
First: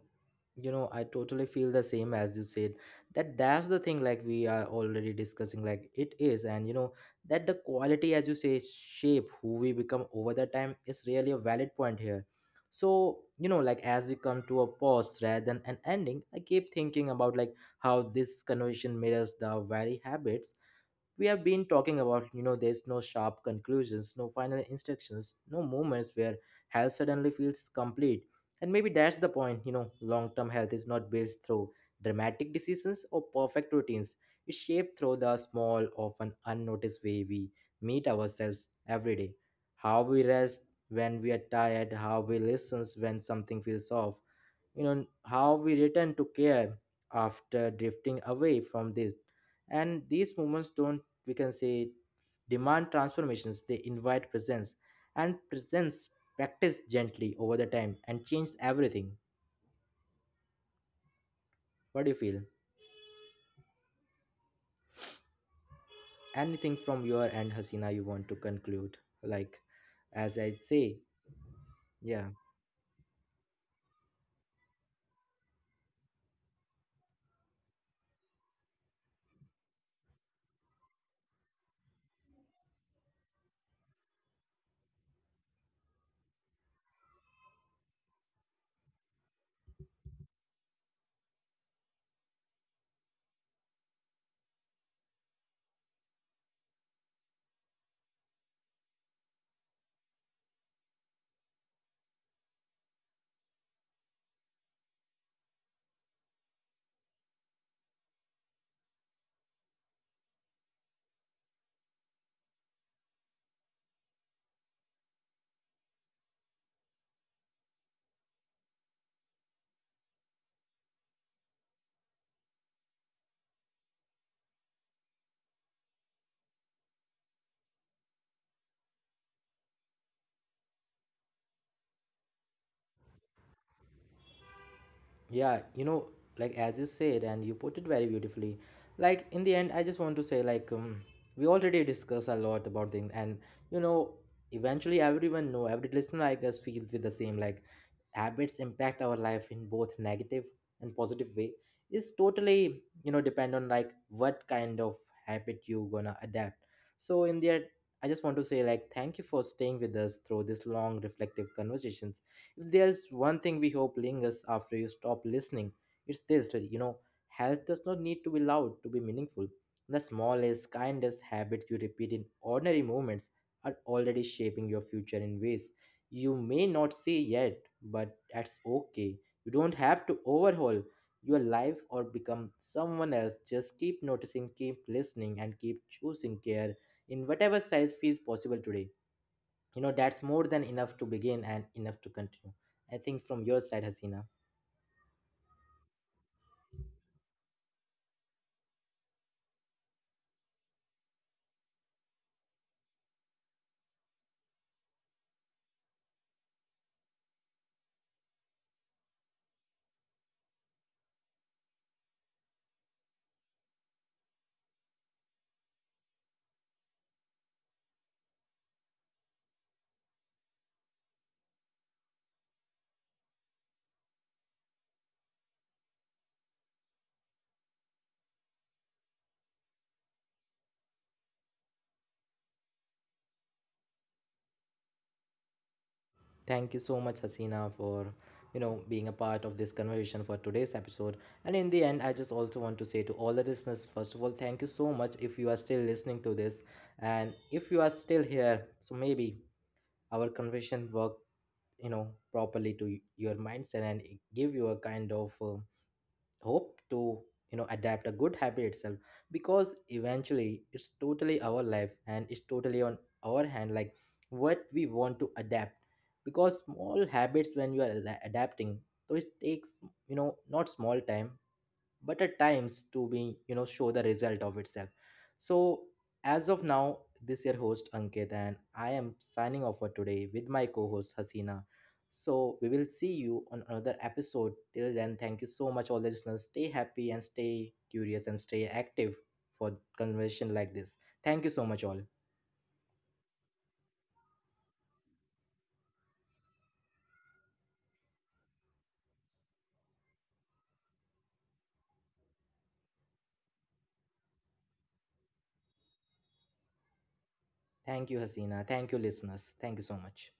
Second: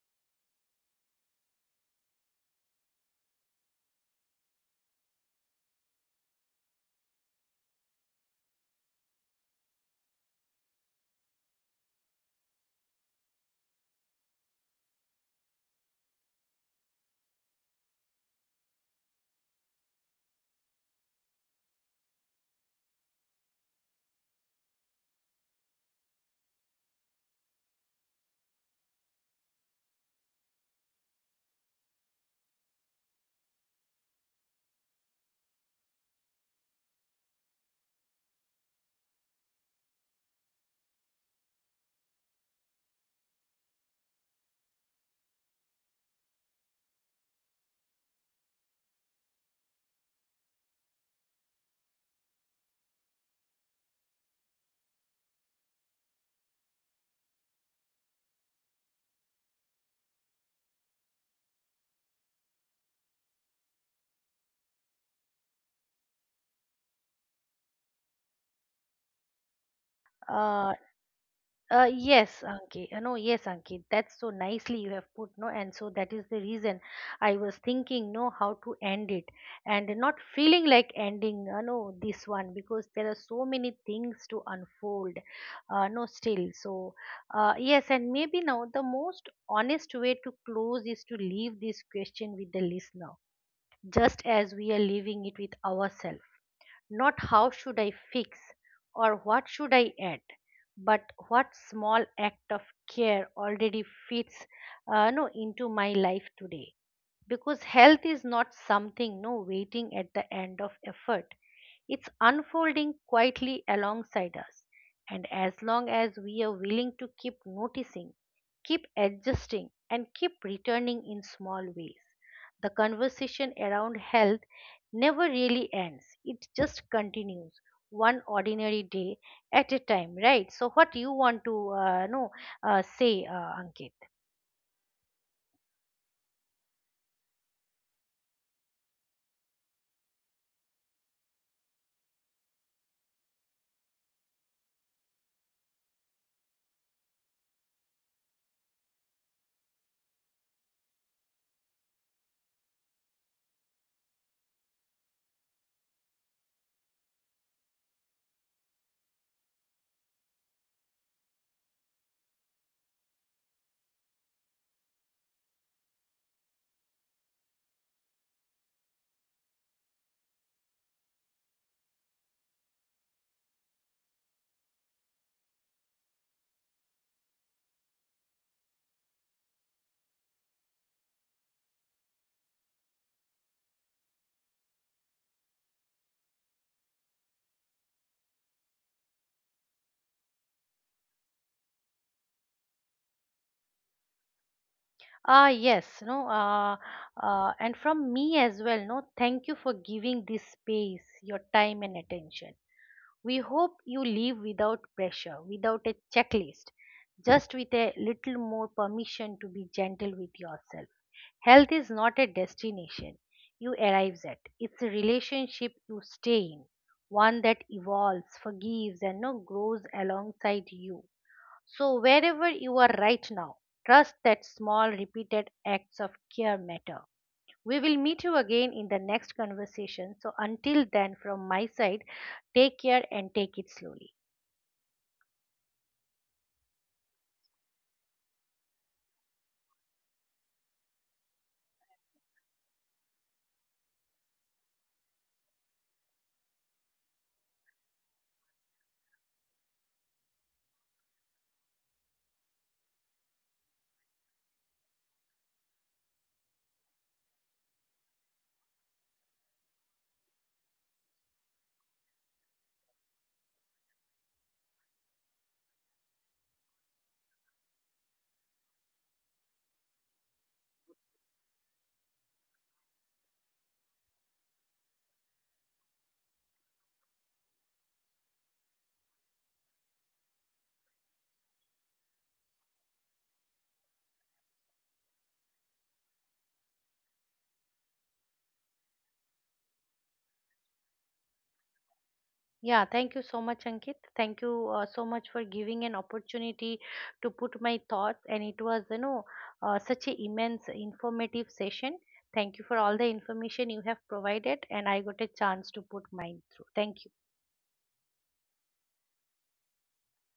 S1: you know, I totally feel the same as you said. That that's the thing, like we are already discussing, like it is. And you know, that the quality, as you say, shape who we become over the time is really a valid point here. So you know, like as we come to a pause rather than an ending, I keep thinking about like how this conversation mirrors the very habits we have been talking about. You know, there's no sharp conclusions, no final instructions, no moments where health suddenly feels complete. And maybe that's the point. You know, long term health is not built through dramatic decisions or perfect routines, it's shaped through the small, often unnoticed way we meet ourselves every day. How we rest when we are tired, how we listen when something feels off, you know, how we return to care after drifting away from this. And these moments don't, we can say, demand transformations, they invite presence. And presence practice gently over the time and change everything. What do you feel? Anything from your end, Hasina, you want to conclude, like, as I
S2: Uh,
S1: say. Yeah.
S2: Yes, Ankit. No, Yes, Ankit. That's so nicely you have put, no, and so that is the reason I was thinking, no, how to end it, and not feeling like ending, no, this one because there are so many things to unfold, no, still. So, yes, and maybe now the most honest way to close is to leave this question with the listener, just as we are leaving it with ourselves. Not how should I fix or what should I add, but what small act of care already fits no, into my life today. Because health is not something no waiting at the end of effort. It's unfolding quietly alongside us. And as long as we are willing to keep noticing, keep adjusting, and keep returning in small ways, the conversation around health never really ends. It just continues one ordinary day at a time, right? So, what you want to say, Ankit?
S1: Yeah, you know, like as you said, and you put it very beautifully. Like in the end, I just want to say, like, we already discuss a lot about things, and you know, eventually everyone know, every listener, I guess, feels with the same. Like, habits impact our life in both negative and positive way. Is totally, you know, depend on like what kind of habit you gonna adapt. So in the end, I just want to say, like, thank you for staying with us through this long reflective conversation. If there's one thing we hope lingers after you stop listening, it's this that, you know, health does not need to be loud to be meaningful. The smallest, kindest habits you repeat in ordinary moments are already shaping your future in ways you may not see yet, but that's okay. You don't have to overhaul your life or become someone else. Just keep noticing, keep listening, and keep choosing care in whatever size feels possible today. You know, that's more than enough to begin and enough to continue. I think, from your side, Hasina?
S2: Ah, yes, no, and from me as well, no, thank you for giving this space, your time and attention. We hope you leave without pressure, without a checklist, just with a little more permission to be gentle with yourself. Health is not a destination you arrives at. It's a relationship you stay in, one that evolves, forgives, and no grows alongside you. So wherever you are right now, trust that small repeated acts of care matter. We will meet you again in the next conversation. So until then, from my side, take care and take it slowly.
S1: Thank you so much, Hasina, for you know being a part of this conversation for today's episode. And in the end, I just also want to say to all the listeners, first of all, thank you so much if you are still listening to this. And if you are still here, so maybe our conversation worked, you know, properly to your mindset, and it give you a kind of hope to, you know, adapt a good habit itself. Because eventually it's totally our life and it's totally on our hand, like what we want to adapt. Because small habits, when you are adapting, so it takes, you know, not small time, but at times to be, you know, show the result of itself. So as of now, this your host Ankit, and I am signing off for today with my co-host Hasina. So we will see you on another episode. Till then, thank you so much all the listeners, stay happy and stay curious and stay active for conversation like this. Thank you so much all.
S2: Yeah, thank you so much, Ankit. Thank you so much for giving an opportunity to put my thoughts. And it was, such an immense, informative session. Thank you for all the information you have provided, and I got a chance to put mine through. Thank you.
S1: Thank you, Hasina. Thank you, listeners. Thank you so much.